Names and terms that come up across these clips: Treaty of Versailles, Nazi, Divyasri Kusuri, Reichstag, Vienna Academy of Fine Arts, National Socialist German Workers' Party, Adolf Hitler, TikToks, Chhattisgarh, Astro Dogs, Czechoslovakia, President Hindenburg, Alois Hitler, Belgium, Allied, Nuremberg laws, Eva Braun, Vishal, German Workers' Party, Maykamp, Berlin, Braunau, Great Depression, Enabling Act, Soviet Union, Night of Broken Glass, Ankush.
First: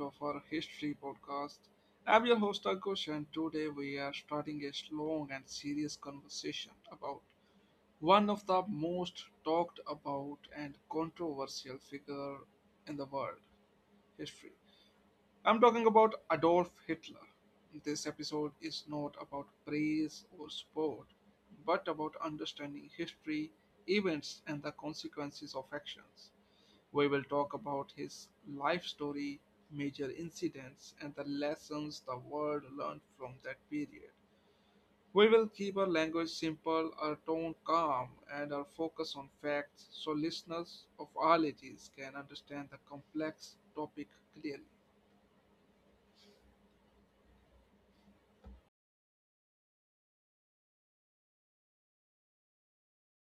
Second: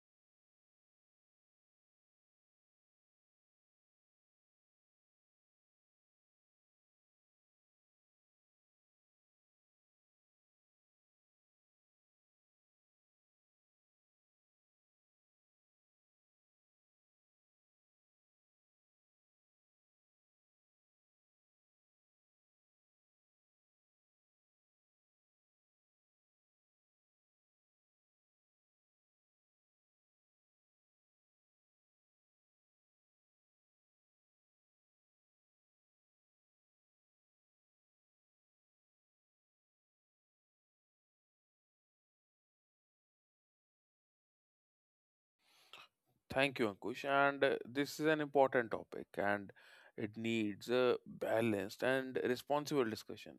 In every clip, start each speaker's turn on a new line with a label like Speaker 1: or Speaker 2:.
Speaker 1: of our history podcast. I'm your host Ankush, and today we are starting a long and serious conversation about one of the most talked about and controversial figure in the world history. I'm talking about Adolf Hitler. This episode is not about praise or sport, but about understanding history, events, and the consequences of actions. We will talk about his life story, major incidents, and the lessons the world learned from that period. We will keep our language simple, our tone calm, and our focus on facts so listeners of all ages can understand the complex topic clearly.
Speaker 2: Thank you, Ankush. And this is an important topic and it needs a balanced and responsible discussion.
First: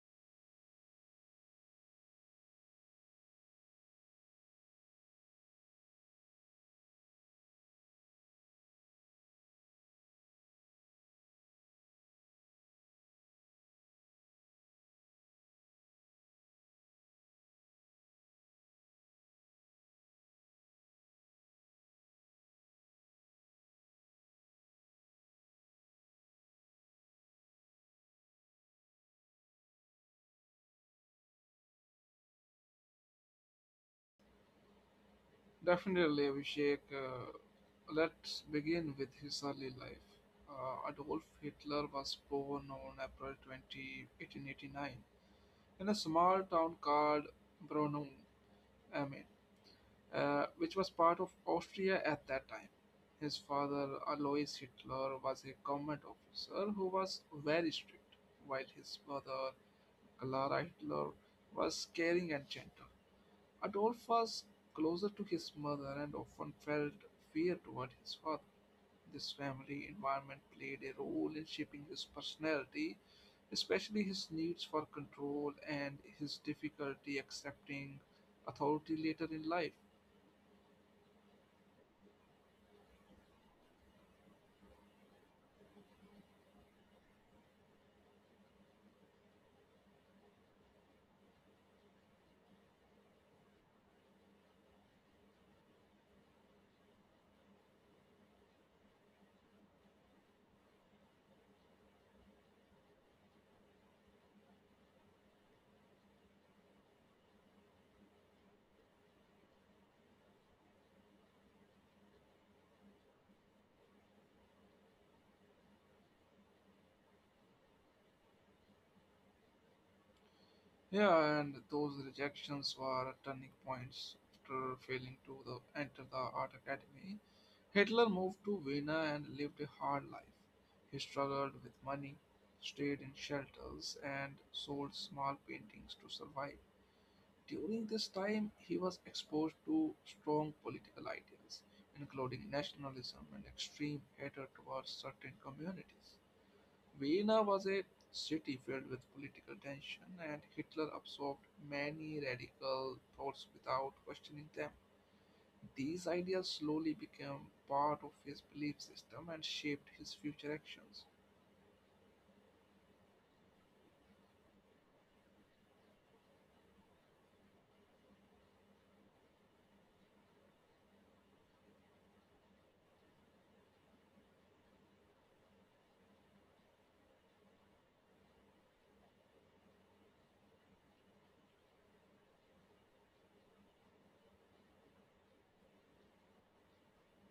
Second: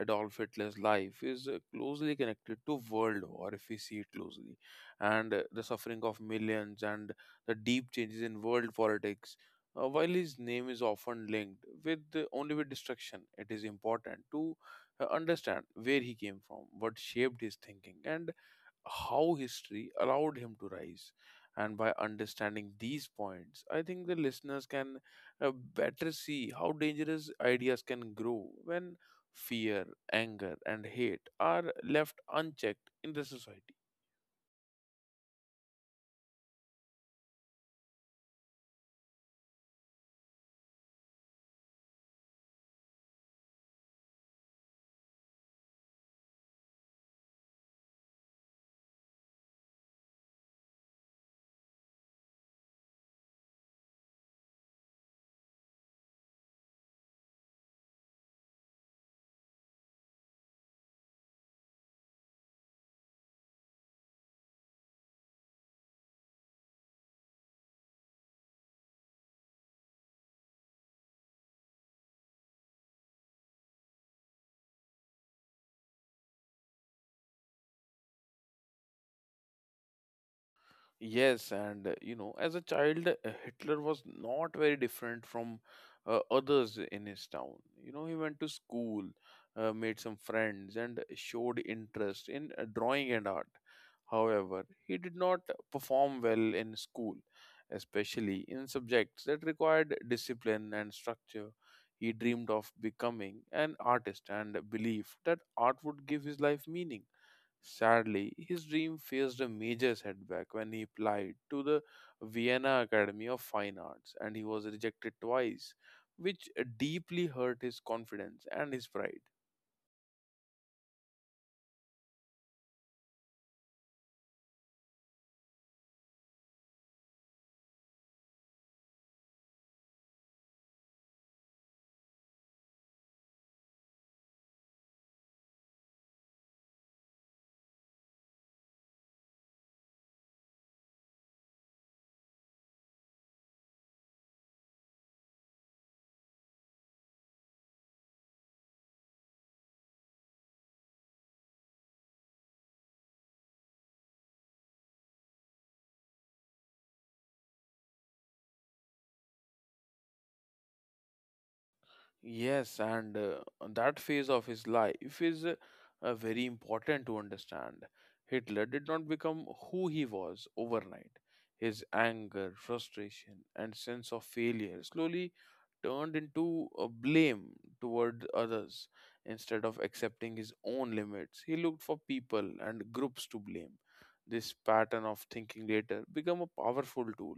Speaker 2: Adolf Hitler's life is closely connected to world war, if we see it closely, and the suffering of millions and the deep changes in world politics. While his name is often linked with only with destruction, it is important to understand where he came from, what shaped his thinking, and how history allowed him to rise. And by understanding these points, I think the listeners can better see how dangerous ideas can grow when fear, anger, and hate are left unchecked in the society.
Speaker 1: Definitely, Abhishek. Let's begin with his early life. Adolf Hitler was born on April 20, 1889, in a small town called Braunau, Maine which was part of Austria at that time. His father, Alois Hitler, was a government officer who was very strict, while his mother, Clara Hitler, was caring and gentle. Adolf was closer to his mother and often felt fear toward his father. This family environment played a role in shaping his personality, especially his needs for control and his difficulty accepting authority later in life.
Speaker 2: Yes, and as a child, Hitler was not very different from others in his town. You know, he went to school, made some friends, and showed interest in drawing and art. However, he did not perform well in school, especially in subjects that required discipline and structure. He dreamed of becoming an artist and believed that art would give his life meaning. Sadly, his dream faced a major setback when he applied to the Vienna Academy of Fine Arts and he was rejected twice, which deeply hurt his confidence and his pride.
Speaker 1: Yeah, and those rejections were turning points. After enter the art academy, Hitler moved to Vienna and lived a hard life. He struggled with money, stayed in shelters, and sold small paintings to survive. During this time, he was exposed to strong political ideas, including nationalism and extreme hatred towards certain communities. Vienna was a city filled with political tension, and Hitler absorbed many radical thoughts without questioning them. These ideas slowly became part of his belief system and shaped his future actions.
Speaker 2: Yes, and that phase of his life is very important to understand. Hitler did not become who he was overnight. His anger, frustration, and sense of failure slowly turned into a blame toward others. Instead of accepting his own limits, he looked for people and groups to blame. This pattern of thinking later became a powerful tool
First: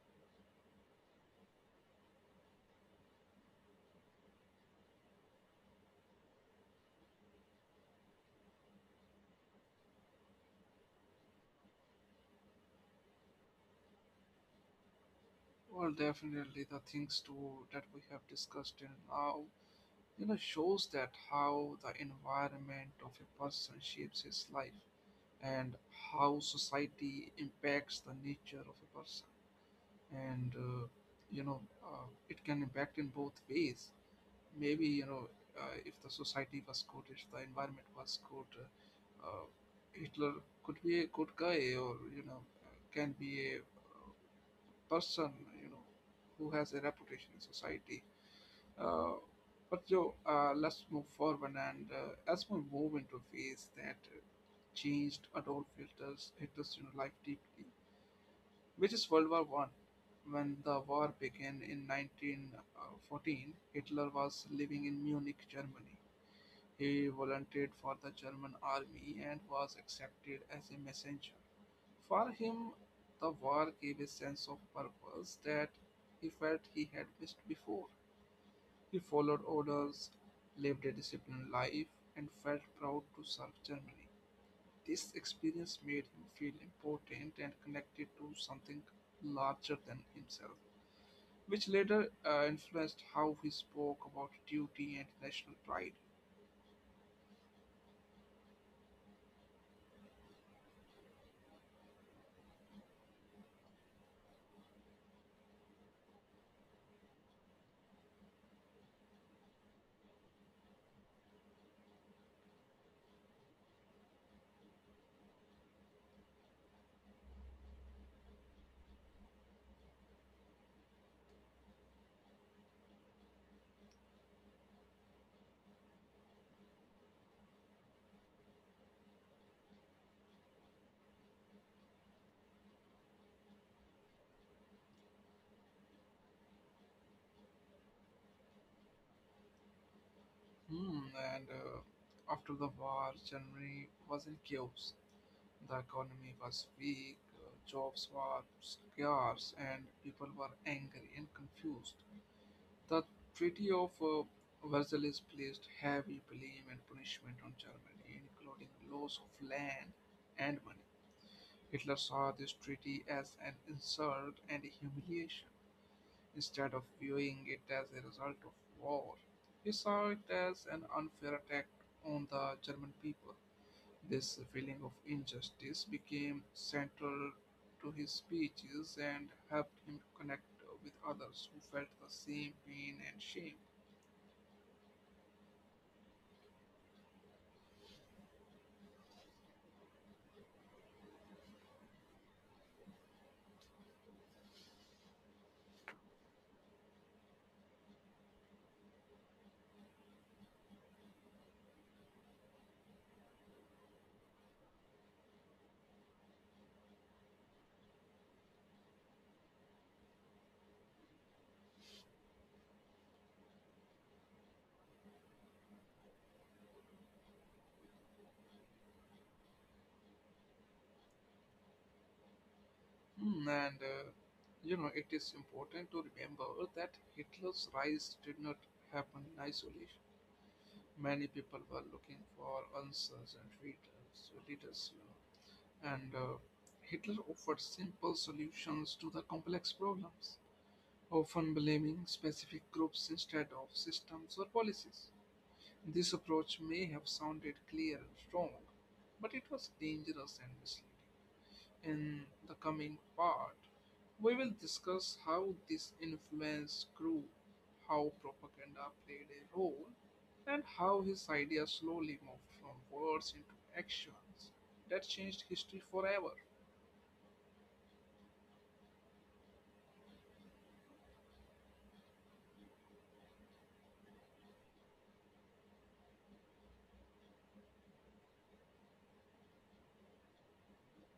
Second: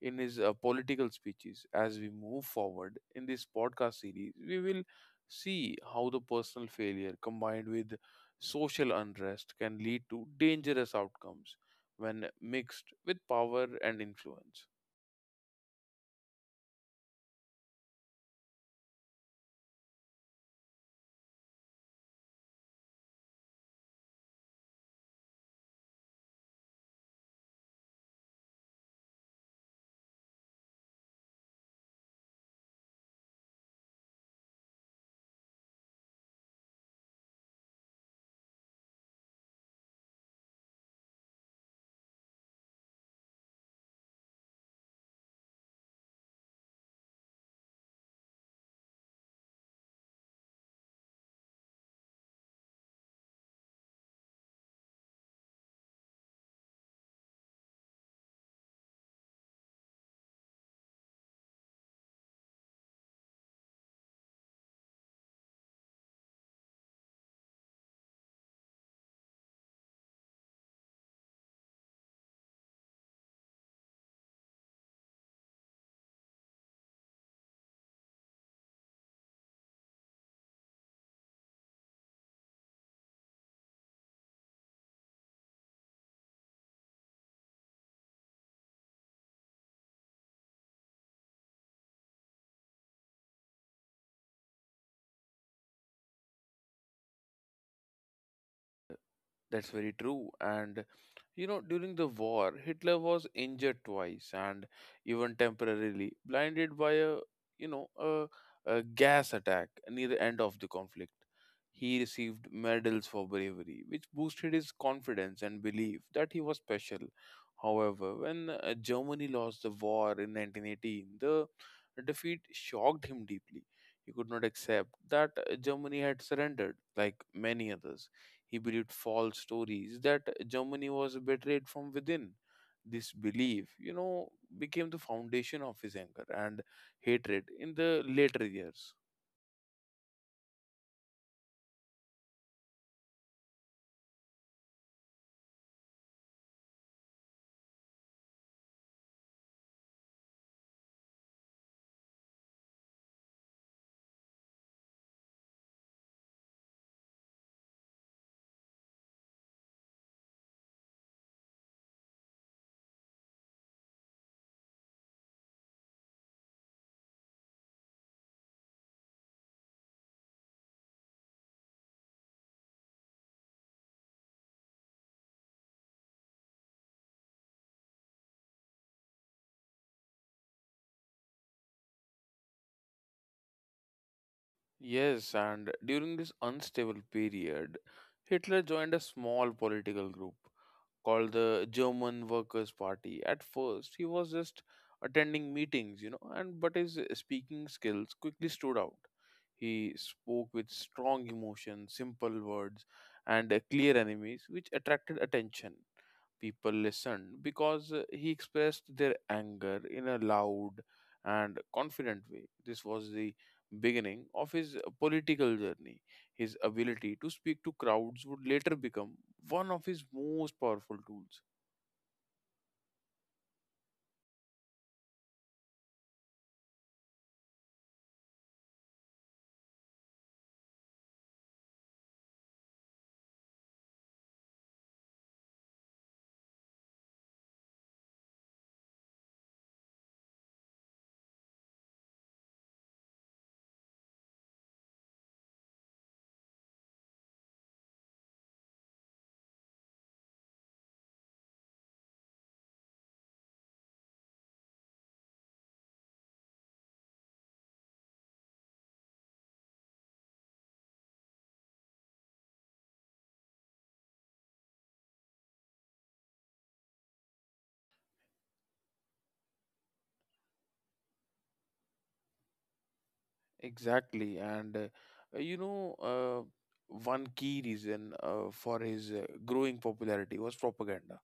Speaker 2: in his political speeches. As we move forward in this podcast series, we will see how the personal failure combined with social unrest can lead to dangerous outcomes when mixed with power and influence.
Speaker 1: Well, definitely, the things too that we have discussed till now, you know, shows that how the environment of a person shapes his life and how society impacts the nature of a person. And you know it can impact in both ways maybe you know, if the society was good, if the environment was good, hitler could be a good guy, or you know, can be a person, you know, who has a reputation in society. uh, but Joe, let's move forward and as we move into a phase that changed adult filters hitler's you know life deeply, which is World War One. When the war began in 1914, Hitler was living in Munich, Germany. He volunteered for the German army and was accepted as a messenger. For him, the war gave a sense of purpose that he felt he had missed before. He followed orders, lived a disciplined life, and felt proud to serve Germany. This experience made him feel important and connected to something larger than himself, which later influenced how he spoke about duty and national pride.
Speaker 2: That's very true. And you know, during the war, Hitler was injured twice and even temporarily blinded by a you know a gas attack near the end of the conflict. He received medals for bravery, which boosted his confidence and belief that he was special. However, when Germany lost the war in 1918, the defeat shocked him deeply. He could not accept that Germany had surrendered, like many others. He believed false stories that Germany was betrayed from within. This belief, you know, became the foundation of his anger and hatred in the later years.
Speaker 1: Hmm, and after the war, Germany was in chaos. The economy was weak, jobs were scarce, and people were angry and confused. The Treaty of Versailles placed heavy blame and punishment on Germany, including loss of land and money. Hitler saw this treaty as an insult and a humiliation instead of viewing it as a result of war. He saw it as an unfair attack on the German people. This feeling of injustice became central to his speeches and helped him connect with others who felt the same pain and shame.
Speaker 2: Yes, and during this unstable period, Hitler joined a small political group called the German Workers' Party. At first, he was just attending meetings, you know, and but his speaking skills quickly stood out. He spoke with strong emotion, simple words, and clear enemies, which attracted attention. People listened because he expressed their anger in a loud and confident way. This was the beginning of his political journey. His ability to speak to crowds would later become one of his most powerful tools.
Speaker 1: Hmm. And you know, it is important to remember that Hitler's rise did not happen in isolation. Many people were looking for answers and leaders, leaders you know. And Hitler offered simple solutions to the complex problems, often blaming specific groups instead of systems or policies. This approach may have sounded clear and strong, but it was dangerous and misleading. In the coming part, we will discuss how this influence grew, how propaganda played a role, and how his ideas slowly moved from words into actions that changed history forever.
Speaker 2: Exactly, uh, you know, uh, one key reason for his growing popularity was propaganda.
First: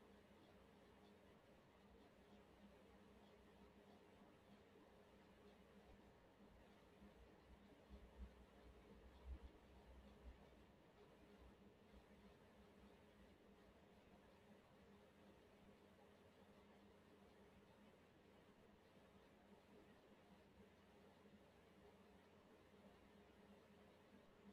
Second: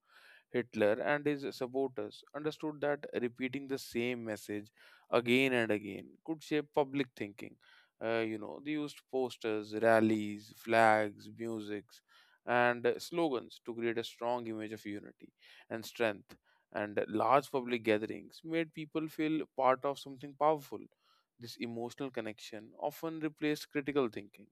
Speaker 2: Hitler and his supporters understood that repeating the same message again and again could shape public thinking. You know, they used posters, rallies, flags, musics, and slogans to create a strong image of unity and strength. And large public gatherings made people feel part of something powerful. This emotional connection often replaced critical thinking.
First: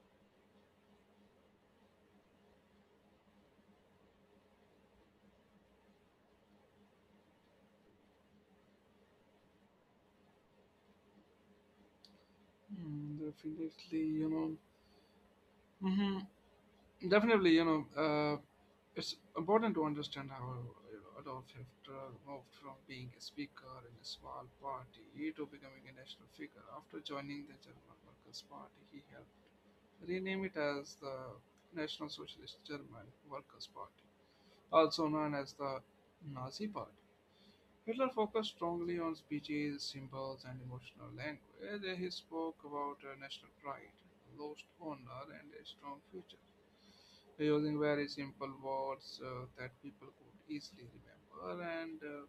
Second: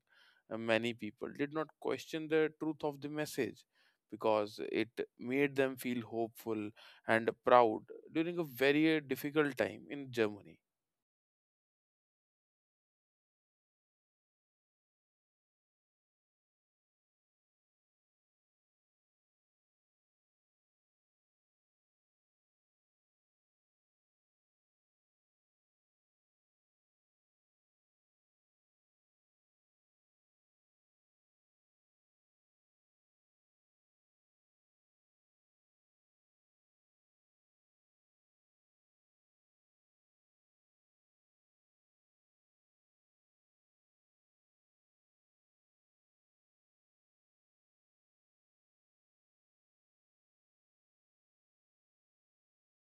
Speaker 2: And many people did not question the truth of the message because it made them feel hopeful and proud during a very difficult time in Germany.
Speaker 1: Hmm, definitely, you know. Mhm. Definitely, you know, it's important to understand how, you know, Adolf Hitler moved from being a speaker in a small party to becoming a national figure. After joining the German Workers' Party, he helped rename it as the National Socialist German Workers' Party, also known as the Nazi Party. Hitler focused strongly on speeches, symbols, and emotional language. He spoke about national pride, lost honor, and a strong future, using very simple words that people could easily remember. And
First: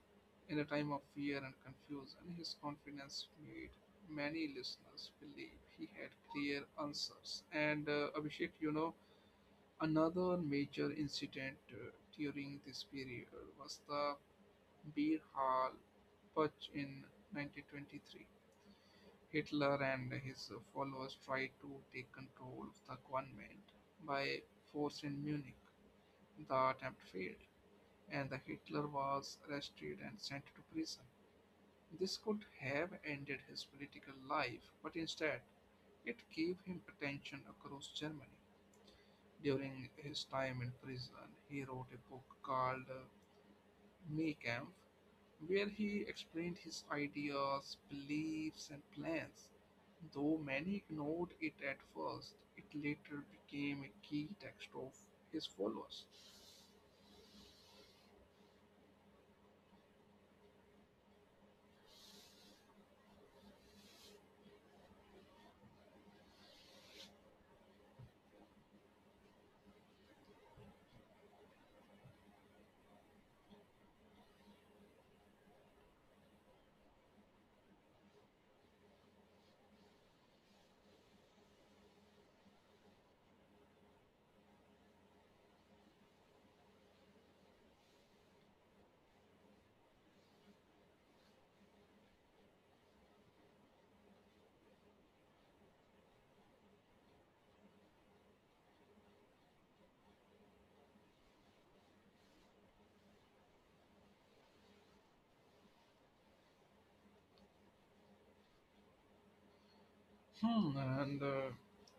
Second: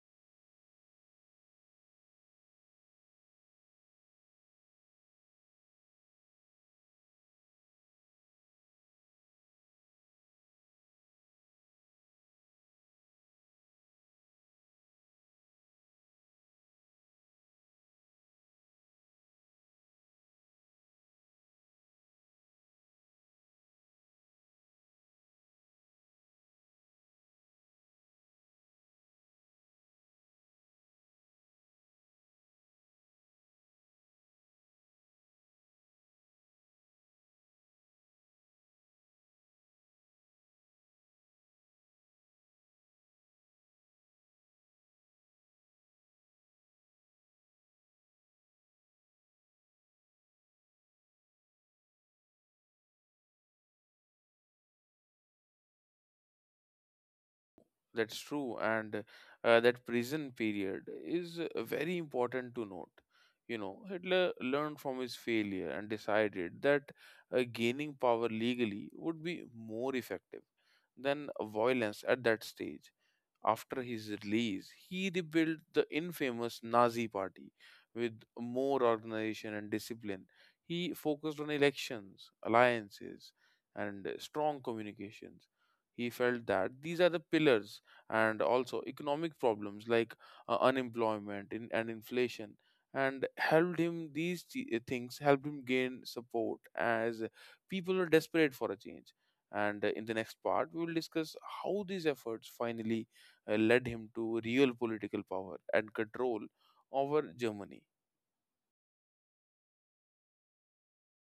Speaker 1: in a time of fear and confusion, his confidence made many listeners believe he had clear answers. And Abhishek, you know, another major incident during this period was the Beer Hall Putsch in 1923. Hitler and his followers tried to take control of the government by force in Munich. The attempt failed, and the Hitler was arrested and sent to prison. This could have ended his political life, but instead, it gave him attention across Germany. During his time in prison, he wrote a book called Maykamp, where he explained his ideas, beliefs, and plans. Though many ignored it at first, it later became a key text of his followers.
Speaker 2: That's true, and that prison period is very important to note. You know, Hitler learned from his failure and decided that gaining power legally would be more effective than violence at that stage. After his release, he rebuilt the infamous Nazi party with more organization and discipline. He focused on elections, alliances, and strong communications. He felt that these are the pillars, and also economic problems like unemployment in, and inflation and helped him these things helped him gain support as people are desperate for a change, and in the next part we will discuss how these efforts finally led him to real political power and control over Germany.
Speaker 1: Hmm, and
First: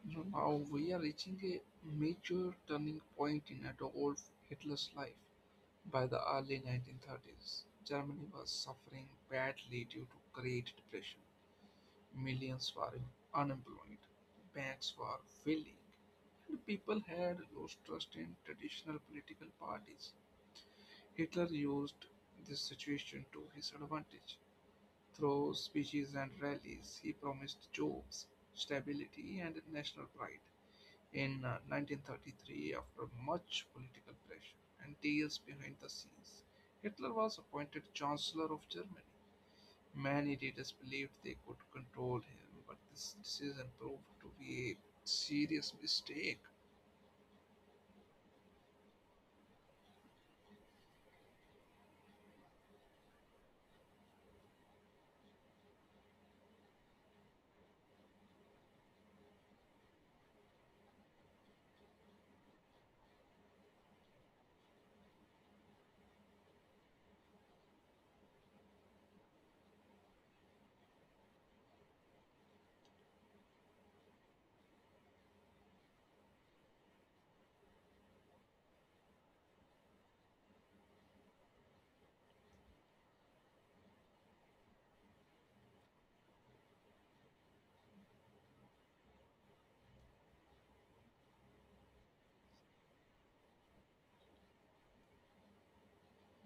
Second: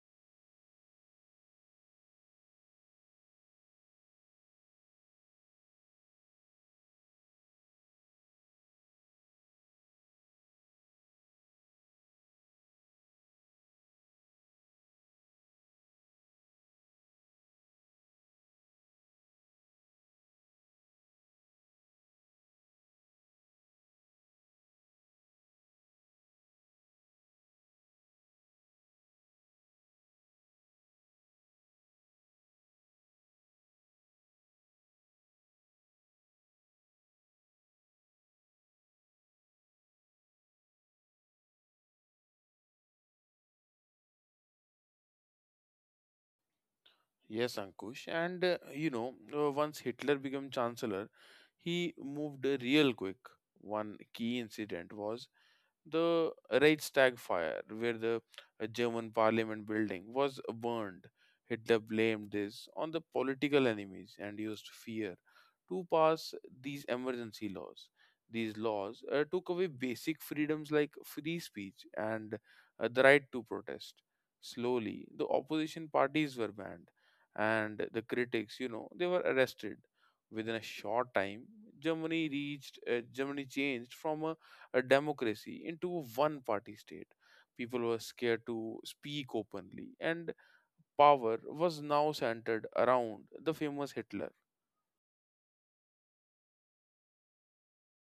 Speaker 1: you know, now we are reaching a major turning point in Adolf Hitler's life. By the early 1930s, Germany was suffering badly due to Great Depression. Millions were unemployed, banks were failing, and people had lost trust in traditional political parties. Hitler used this situation to his advantage. Through speeches and rallies, he promised jobs, stability, and national pride. In 1933, after much political pressure and deals behind the scenes, Hitler was appointed Chancellor of Germany. Many leaders believed they could control him, but this decision proved to be a serious mistake.
Speaker 2: Yes, Ankush. And once Hitler became chancellor, he moved real quick. One key incident was the Reichstag fire, where the German parliament building was burned. Hitler blamed this on the political enemies and used fear to pass these emergency laws. These laws took away basic freedoms like free speech and the right to protest. Slowly, the opposition parties were banned, and the critics, you know, they were arrested. Within a short time, Germany changed from a democracy into a one party state. People were scared to speak openly, and power was now centered around the famous Hitler.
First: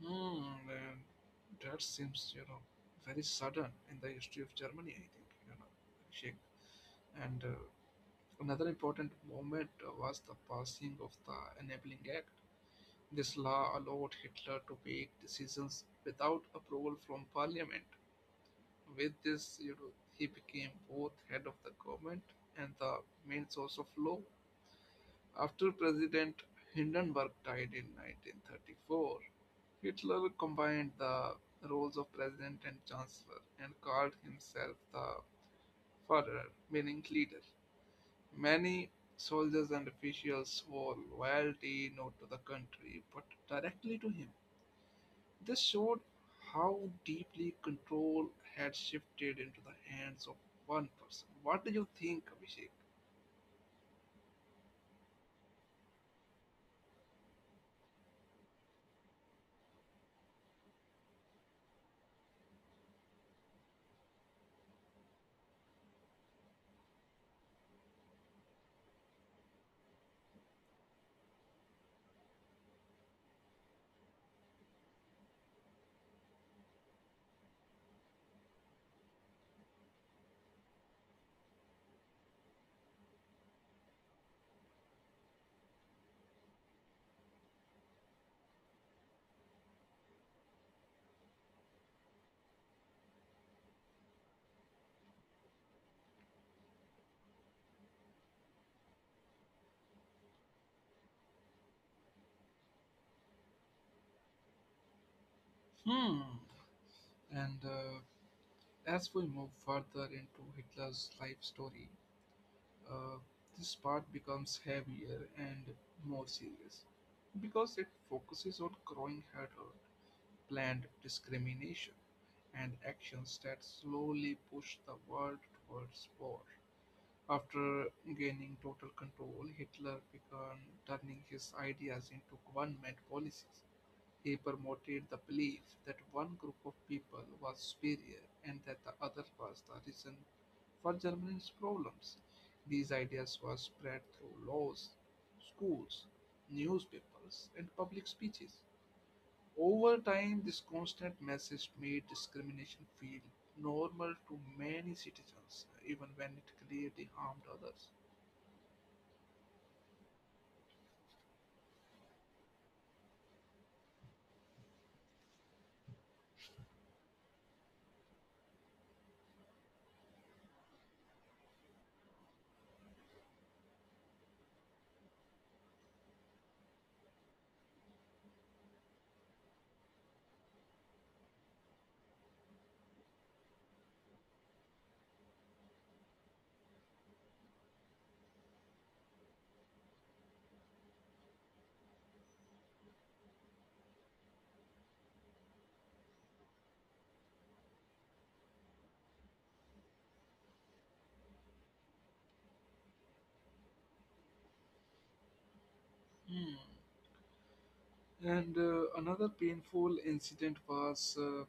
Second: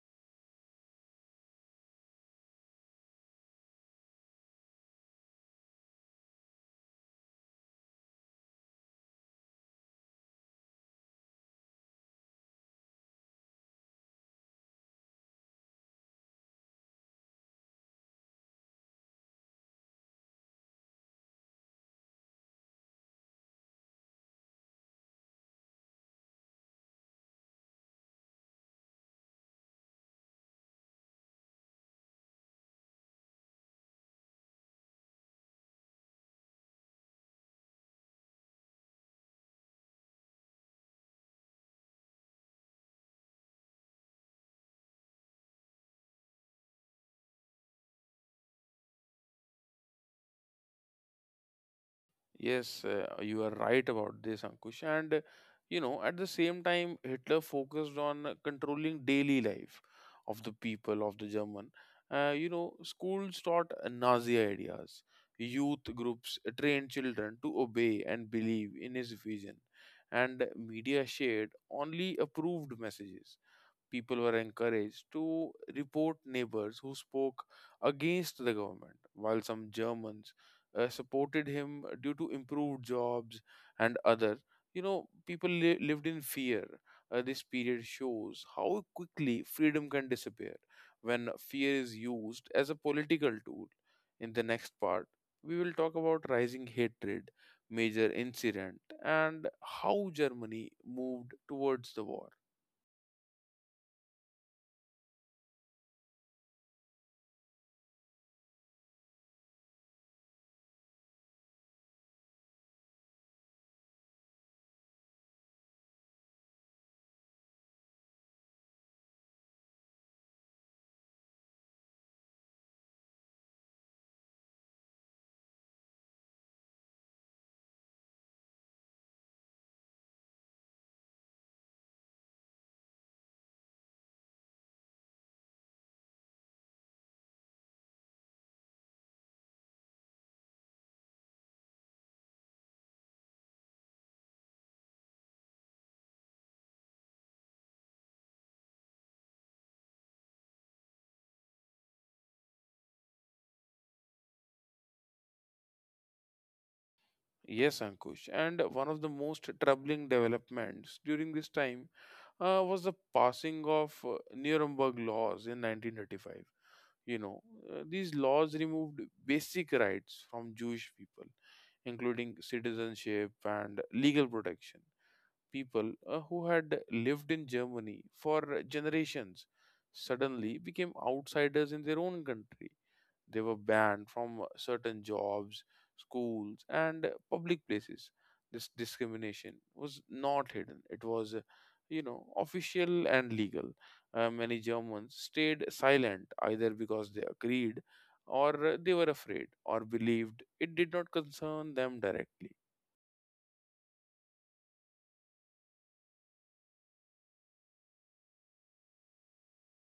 Speaker 1: Hmm, and that seems, you know, very sudden in the history of Germany, I think, you know, Abhishek. And another important moment was the passing of the Enabling Act. This law allowed Hitler to make decisions without approval from parliament. With this, you know, he became both head of the government and the main source of law. After President Hindenburg died in 1934, Hitler combined the roles of president and chancellor and called himself the Führer, meaning leader. Many soldiers and officials swore loyalty not to the country but directly to him. This showed how deeply control had shifted into the hands of one person. What do you think, Abhishek?
Speaker 2: Yes, you are right about this, Ankush. And you know, at the same time, Hitler focused on controlling daily life of the people of the German. You know, schools taught Nazi ideas. Youth groups trained children to obey and believe in his vision, and media shared only approved messages. People were encouraged to report neighbors who spoke against the government, while some Germans supported him due to improved jobs and other. You know, people lived in fear. This period shows how quickly freedom can disappear when fear is used as a political tool. In the next part, we will talk about rising hatred, major incident, and how Germany moved towards the war.
Speaker 1: Hmm. And as we move further into Hitler's life story, uh, this part becomes heavier and more serious because it focuses on growing hatred, planned discrimination, and actions that slowly push the world towards war. After gaining total control, Hitler began turning his ideas into government policies. He promoted the belief that one group of people was superior and that the other was the reason for Germany's problems. These ideas were spread through laws, schools, newspapers, and public speeches. Over time, this constant message made discrimination feel normal to many citizens, even when it clearly harmed others.
Speaker 2: Yes, Ankush. And one of the most troubling developments during this time was the passing of Nuremberg laws in 1935. You know, these laws removed basic rights from Jewish people, including citizenship and legal protection. People who had lived in Germany for generations suddenly became outsiders in their own country. They were banned from certain jobs, schools, and public places. This discrimination was not hidden, it was, official and legal. Many Germans stayed silent either because they agreed or they were afraid or believed it did not concern them directly.
Speaker 1: Hmm. And another painful incident was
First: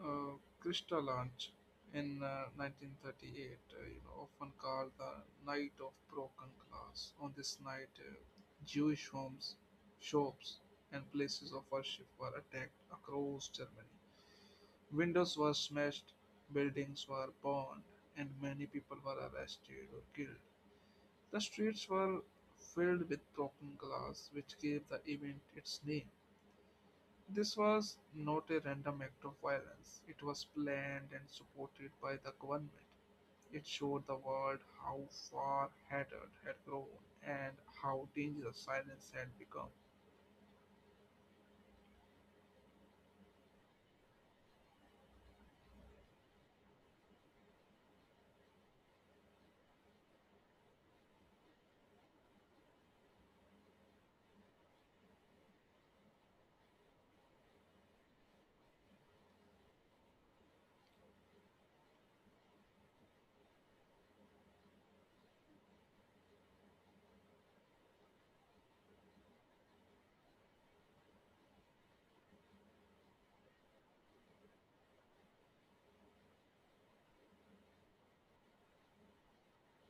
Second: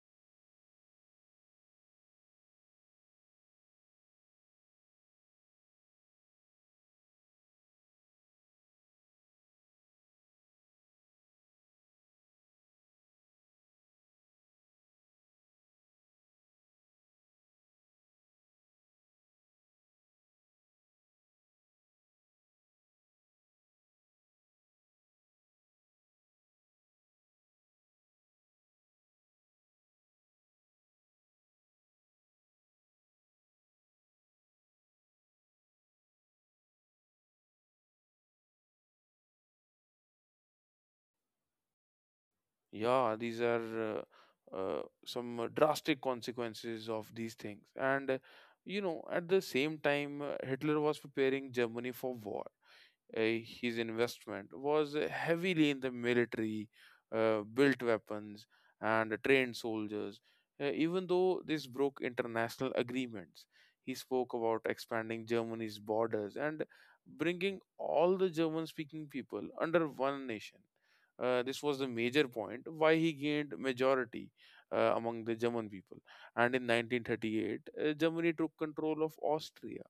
Speaker 1: uh, Krista launch in 1938, you know, often called the Night of Broken Glass. On this night, Jewish homes, shops, and places of worship were attacked across Germany. Windows were smashed, buildings were burned, and many people were arrested or killed. The streets were filled with broken glass, which gave the event its name. This was not a random act of violence, it was planned and supported by the government. It showed the world how far hatred had grown and how dangerous silence had become.
Speaker 2: Yeah, these are. Uh, some drastic consequences of these things, and you know, at the same time, hitler was preparing germany for war. His investment was heavily in the military, built weapons, and trained soldiers. Even though this broke international agreements, he spoke about expanding Germany's borders and bringing all the German speaking people under one nation. This was the major point why he gained majority among the German people. And in 1938, Germany took control of Austria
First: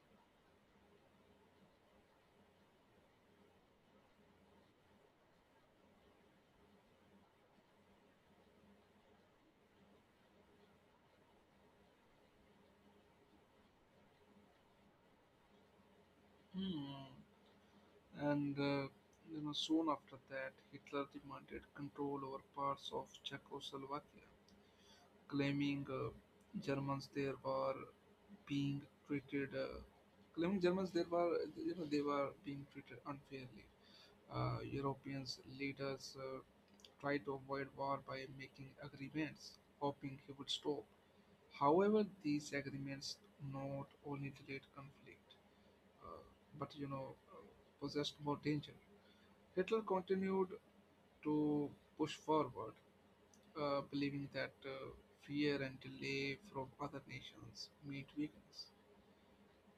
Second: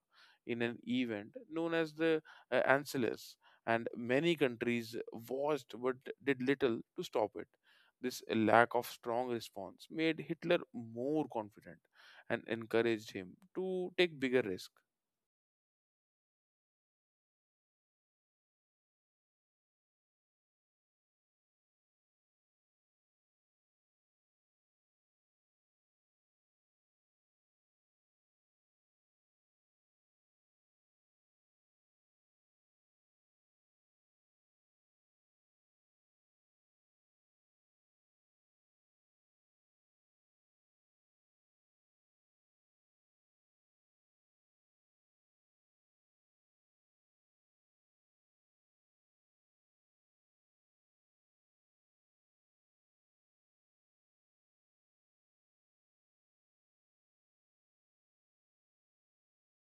Speaker 2: in an event known as the ancillars, and many countries watched but did little to stop it. This lack of strong response made Hitler more confident and encouraged him to take bigger risks.
Speaker 1: Hmm. And you know, soon after that, Hitler demanded control over parts of Czechoslovakia, claiming uh, Germans there were being treated, uh, claiming Germans there were, you know, they were being treated unfairly. European leaders tried to avoid war by making agreements, hoping he would stop. However, these agreements not only delayed conflict, uh, but you know, possessed more danger. Hitler continued to push forward, believing that fear and delay from other nations meant weakness.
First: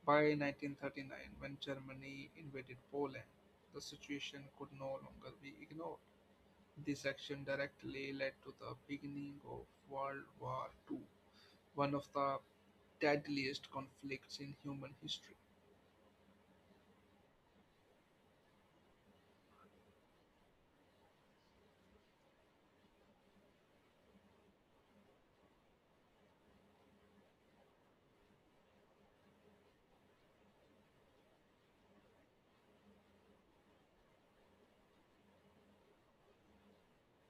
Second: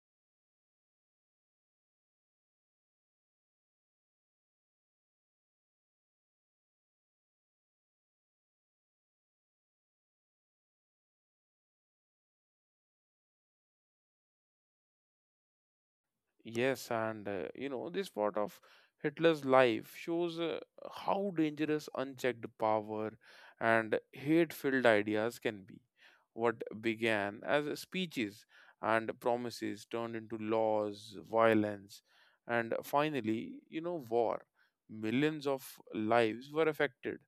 Speaker 1: By 1939, when Germany invaded Poland, the situation could no longer be ignored. This action directly led to the beginning of World War II, one of the deadliest conflicts in human history.
Speaker 2: Yes, and this part of Hitler's life shows how dangerous unchecked power and hate-filled ideas can be. What began as speeches and promises turned into laws, violence, and finally, you know, war. Millions of lives were affected,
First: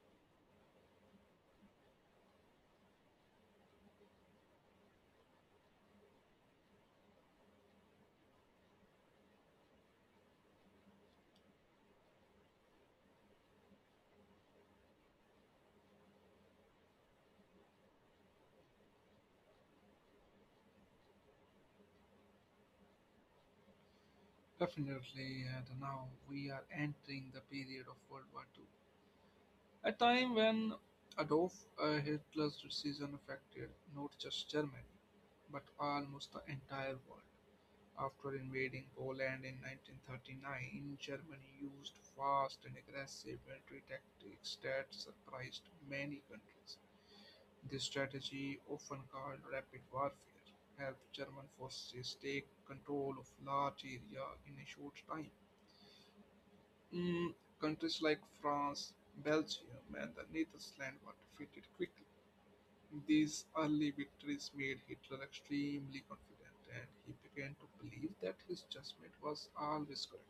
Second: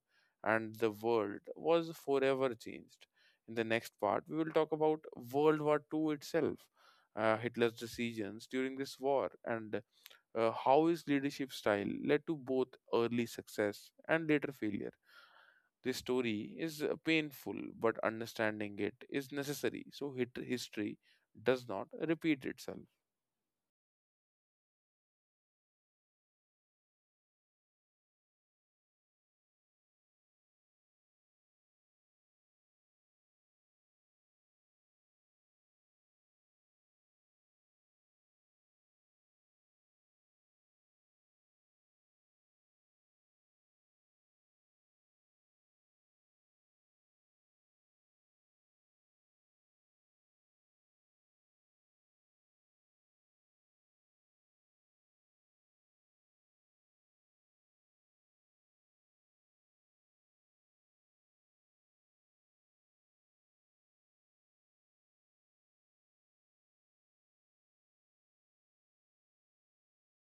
Speaker 2: and the world was forever changed. In the next part, we will talk about World War Two itself. Hitler's decisions during this war, and how his leadership style led to both early success and later failure. This story is painful, but understanding it is necessary so history does not repeat itself.
Speaker 1: Definitely, and now we are entering the period of World War II, a time when Adolf Hitler's decision affected not just Germany, but almost the entire world. After invading Poland in 1939, Germany used fast and aggressive military tactics that surprised many countries. This strategy, often called rapid warfare, helped German forces take control of large areas in a short time. Mm, countries like France, Belgium, and the Netherlands were defeated quickly. These early victories made Hitler extremely confident and he began to believe that his judgment was always correct.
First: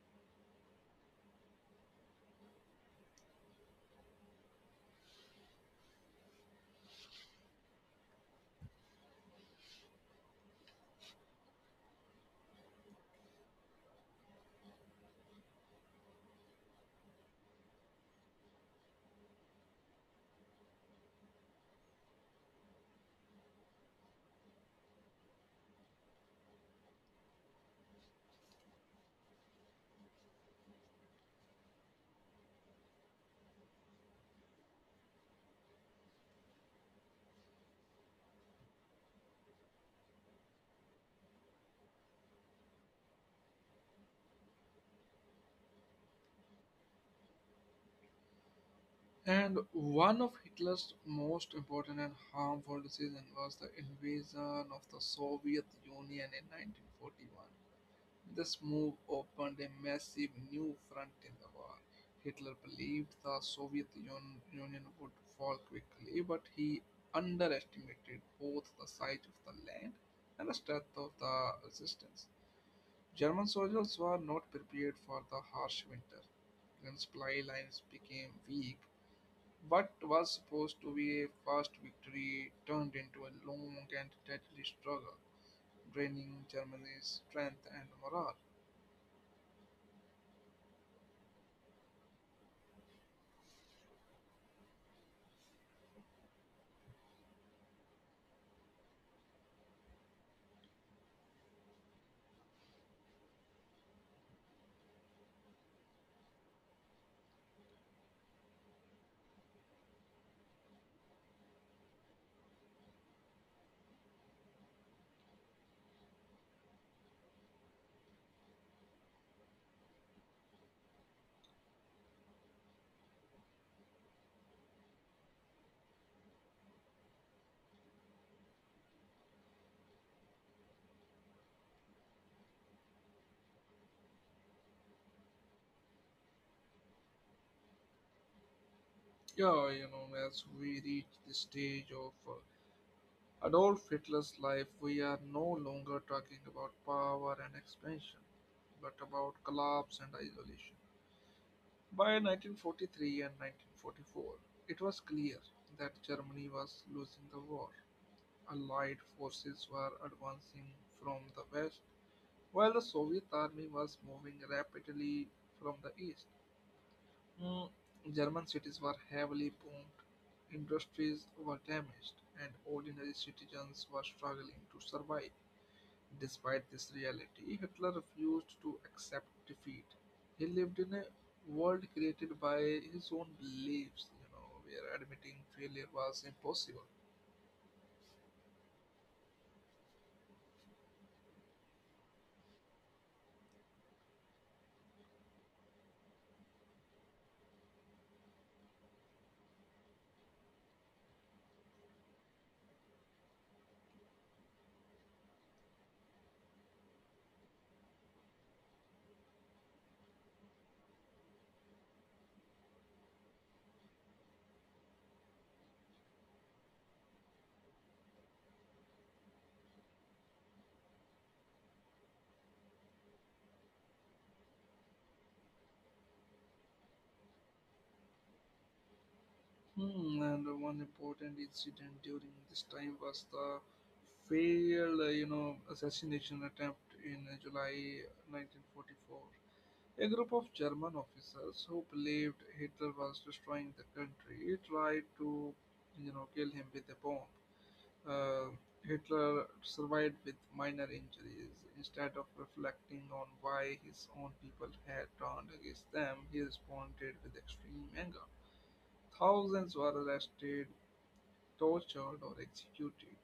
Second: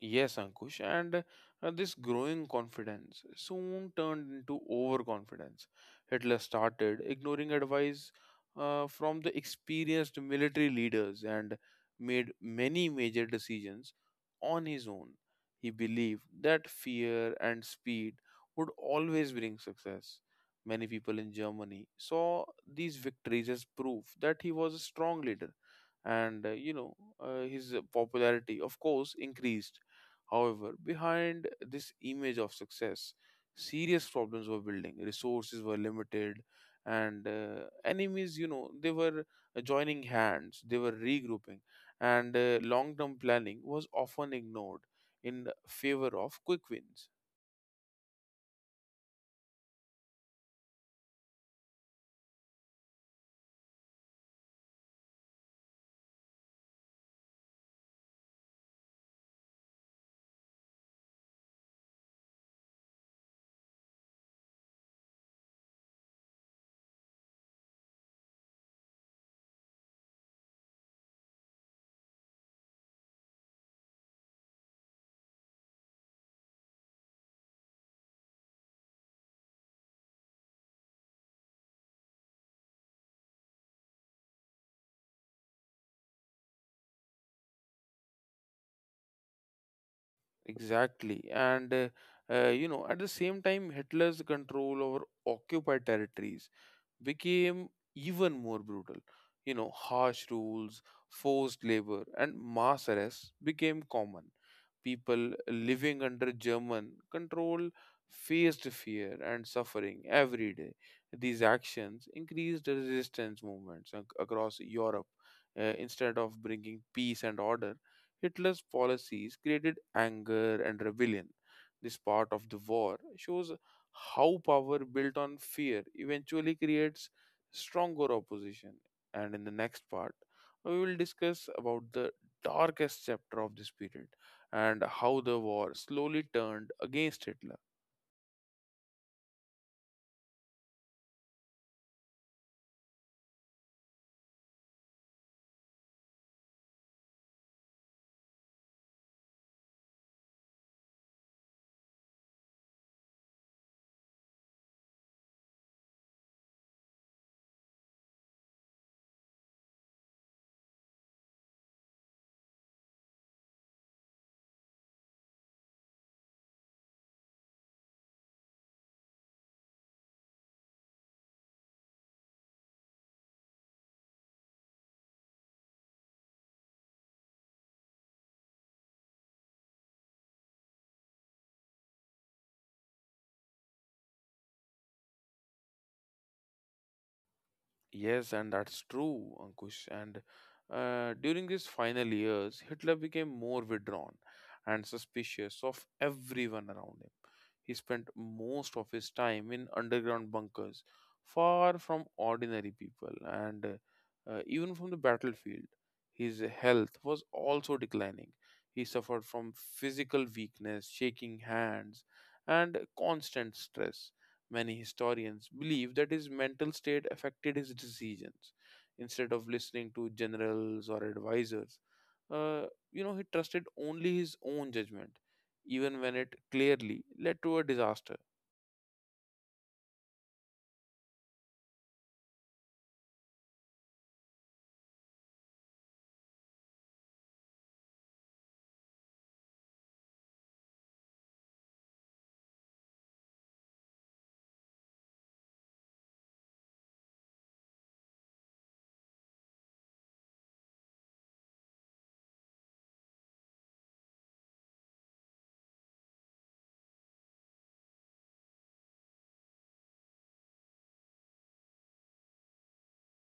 Speaker 2: Yes, Ankush, and this growing confidence soon turned into overconfidence. Hitler started ignoring advice from the experienced military leaders and made many major decisions on his own. He believed that fear and speed would always bring success. Many people in Germany saw these victories as proof that he was a strong leader, and his popularity, of course, increased. However, behind this image of success, serious problems were building. Resources were limited, and enemies, you know, they were joining hands, they were regrouping, and long term planning was often ignored in favor of quick wins.
Speaker 1: And one of Hitler's most important and harmful decisions was the invasion of the Soviet Union in 1941. This move opened a massive new front in the war. Hitler believed the Union would fall quickly, but he underestimated both the size of the land and the strength of the resistance. German soldiers were not prepared for the harsh winter, and supply lines became weak. What was supposed to be a fast victory turned into a long and deadly struggle, draining Germany's strength and morale.
Speaker 2: Exactly. And at the same time, Hitler's control over occupied territories became even more brutal. You know, harsh rules, forced labor, and mass arrests became common. People living under German control faced fear and suffering every day. These actions increased the resistance movements across Europe. Instead of bringing peace and order, Hitler's policies created anger and rebellion. This part of the war shows how power built on fear eventually creates stronger opposition, and in the next part we will discuss about the darkest chapter of this period and how the war slowly turned against hitler.
Speaker 1: Yeah, you know, as we reach the stage of Adolf Hitler's life, we are no longer talking about power and expansion, but about collapse and isolation. By 1943 and 1944, it was clear that Germany was losing the war. Allied forces were advancing from the west, while the Soviet army was moving rapidly from the east. Mm, German cities were heavily boomed, industries were damaged, and ordinary citizens were struggling to survive. Despite this reality, Hitler refused to accept defeat. He lived in a world created by his own beliefs, you know, where admitting failure was impossible.
Speaker 2: Yes, and that's true, Ankush, and during his final years hitler became more withdrawn and suspicious of everyone around him. He spent most of his time in underground bunkers, far from ordinary people and even from the battlefield. His health was also declining. He suffered from physical weakness, shaking hands, and constant stress. Many historians believe that his mental state affected his decisions. Instead of listening to generals or advisors, uh, you know, he trusted only his own judgment, even when it clearly led to a disaster.
Speaker 1: Hmm, and one important incident during this time was the failed, you know, assassination attempt in July 1944. A group of German officers who believed Hitler was destroying the country tried to, you know, kill him with a bomb. Uh, Hitler survived with minor injuries. Instead of reflecting on why his own people had turned against them, he responded with extreme anger. Thousands were arrested, tortured, or executed.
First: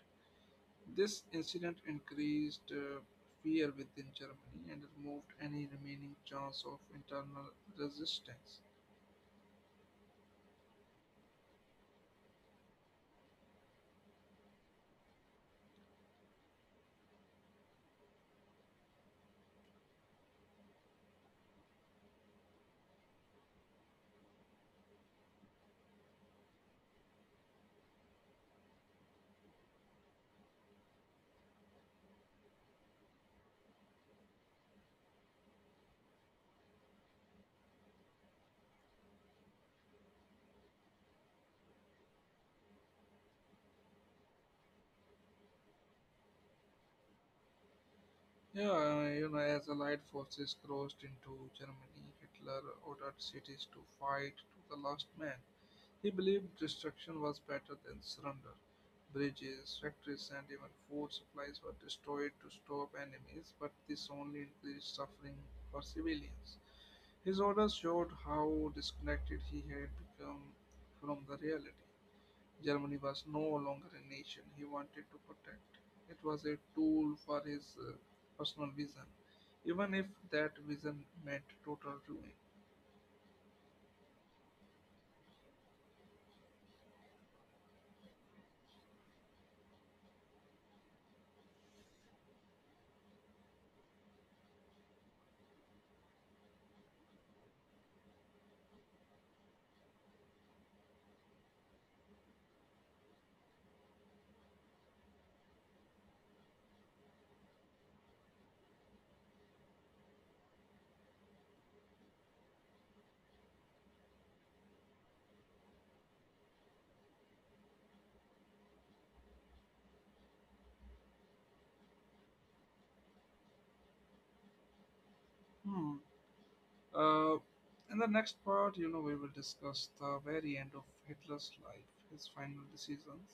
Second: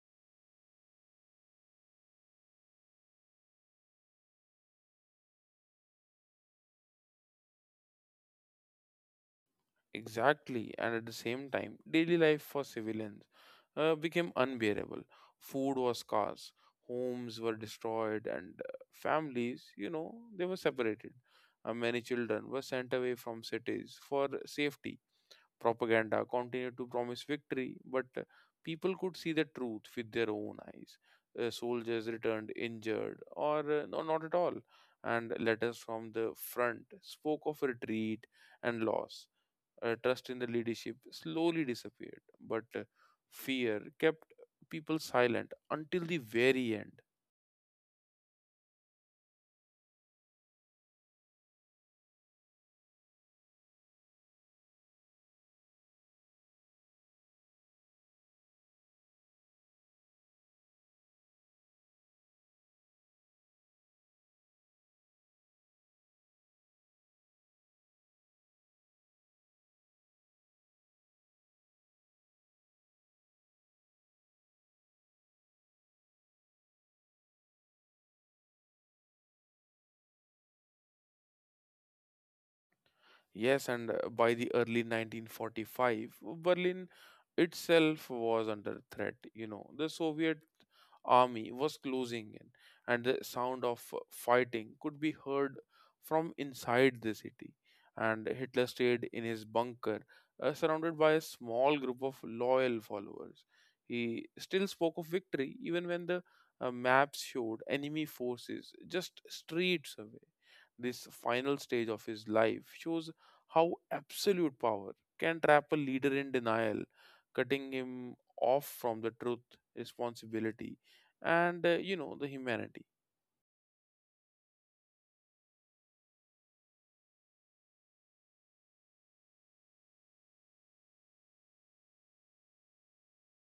Speaker 1: This incident increased fear within Germany and removed any remaining chance of internal resistance.
Speaker 2: Exactly, and at the same time, daily life for civilians became unbearable. Food was scarce, homes were destroyed, and families, you know, they were separated. Many children were sent away from cities for safety. Propaganda continued to promise victory, but people could see the truth with their own eyes. Soldiers returned injured, or no, not at all, and letters from the front spoke of retreat and loss. Trust in the leadership slowly disappeared, but fear kept people silent until the very end.
Speaker 1: Yeah, you know, as Allied forces crossed into Germany, Hitler ordered cities to fight to the last man. He believed destruction was better than surrender. Bridges, factories, and even food supplies were destroyed to stop enemies, but this only increased suffering for civilians. His orders showed how disconnected he had become from the reality. Germany was no longer a nation he wanted to protect. It was a tool for his personal vision, even if that vision meant total ruin.
Speaker 2: Yes, and by the early 1945, Berlin itself was under threat. You know, the Soviet army was closing in, and the sound of fighting could be heard from inside the city. And Hitler stayed in his bunker, surrounded by a small group of loyal followers. He still spoke of victory even when the maps showed enemy forces just streets away. This final stage of his life shows how absolute power can trap a leader in denial, cutting him off from the truth, responsibility, and you know, the humanity.
Speaker 1: Hmm. Uh, in the next part, you know, we will discuss the very end of Hitler's life, his final decisions,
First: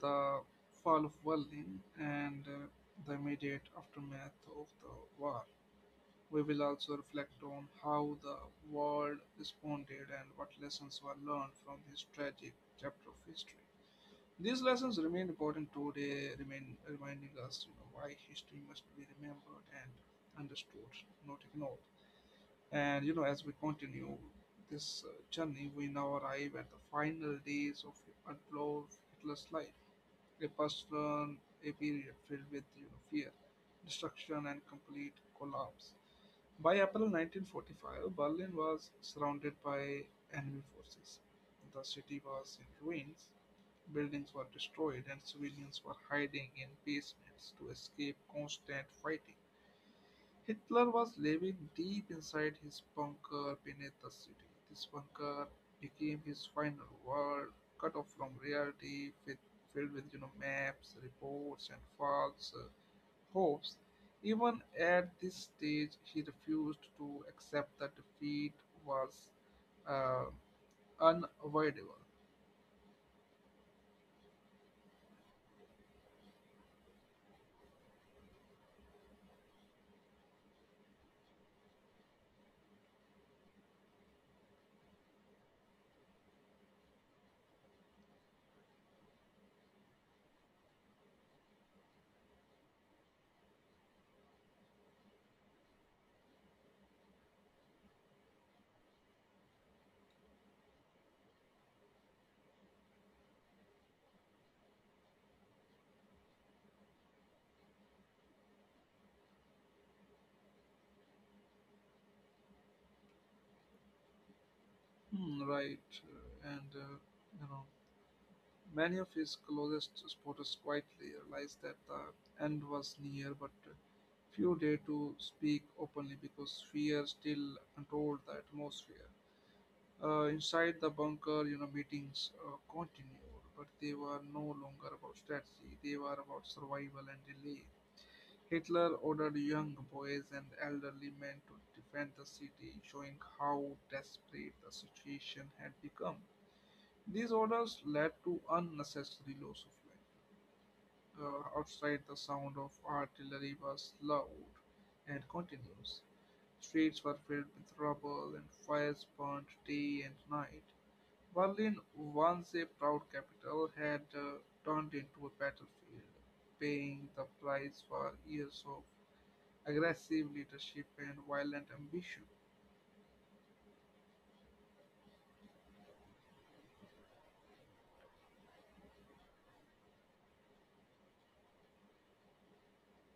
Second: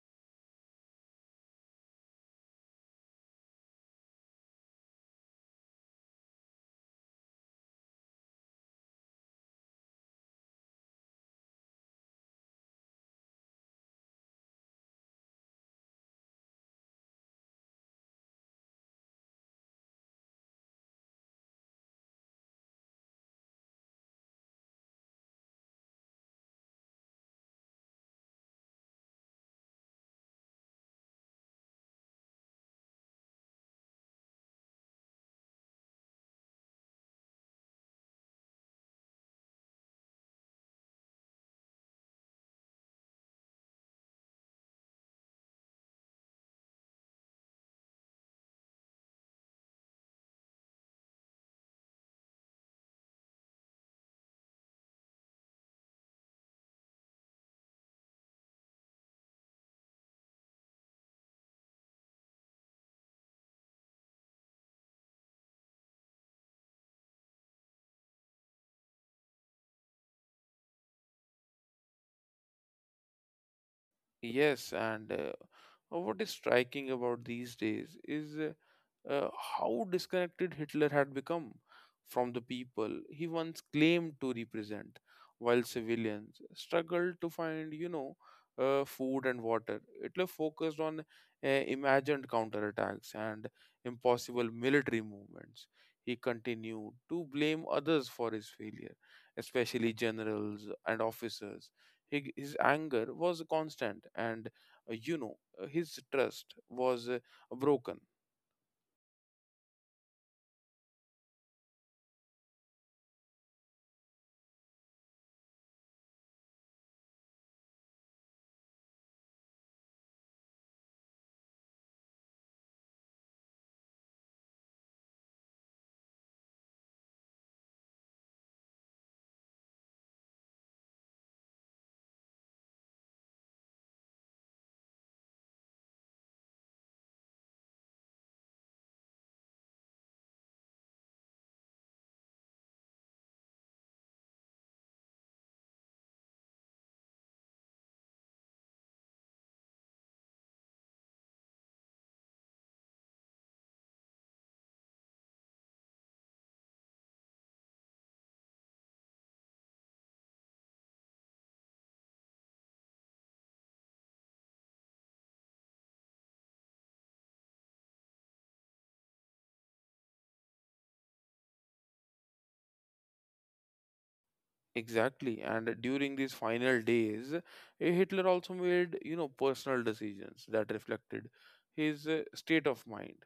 Speaker 1: the fall of Berlin, and the immediate aftermath of the war. We will also reflect on how the world responded and what lessons were learned from this tragic chapter of history. These lessons remain important today, remain reminding us, you know, why history must be remembered and understood, not ignored. And you know, as we continue this journey, we now arrive at the final days of Adolf Hitler's life, a personal, a period filled with, you know, fear, destruction, and complete collapse. By April 1945, Berlin was surrounded by enemy forces. The city was in ruins, buildings were destroyed, and civilians were hiding in basements to escape constant fighting. Hitler was living deep inside his bunker beneath the city. This bunker became his final world, cut off from reality, with, filled with, you know, maps, reports, and false hopes. Even at this stage, he refused to accept that defeat was uh, unavoidable.
Speaker 2: Yes, and what is striking about these days is uh, how disconnected Hitler had become from the people he once claimed to represent, while civilians struggled to find, you know, food and water. Hitler focused on imagined counterattacks and impossible military movements. He continued to blame others for his failure, especially generals and officers. His anger was constant, and his trust was broken.
Speaker 1: Hmm, right, and you know, many of his closest supporters quietly realized that the end was near, but few dared to speak openly because fear still controlled the atmosphere. Inside the bunker, you know, meetings continued, but they were no longer about strategy. They were about survival and relief. Hitler ordered young boys and elderly men to defend the city, showing how desperate the situation had become. These orders led to unnecessary loss of life. Outside, the sound of artillery was loud and continuous. Streets were filled with rubble and fires burned day and night. Berlin, once a proud capital, had turned into a battlefield, paying the price for years of aggressive leadership and violent ambition.
Speaker 2: Exactly. And during these final days, Hitler also made, you know, personal decisions that reflected his state of mind.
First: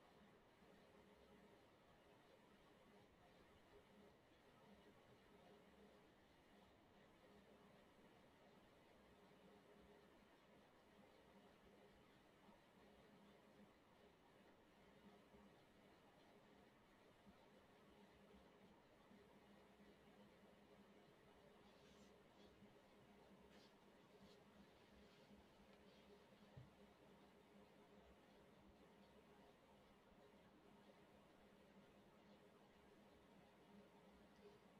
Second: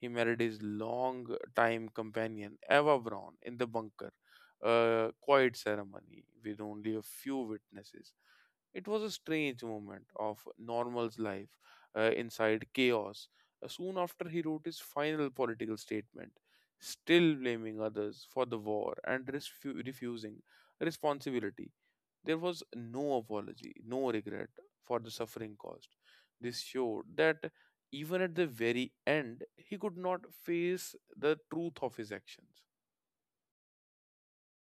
Speaker 2: He married his long time companion, Eva Braun, in the bunker, a quiet ceremony with only a few witnesses. It was a strange moment of normal's life inside chaos. Soon after, he wrote his final political statement, still blaming others for the war and refusing responsibility. There was no apology, no regret for the suffering caused. This showed that even at the very end, he could not face the truth of his actions.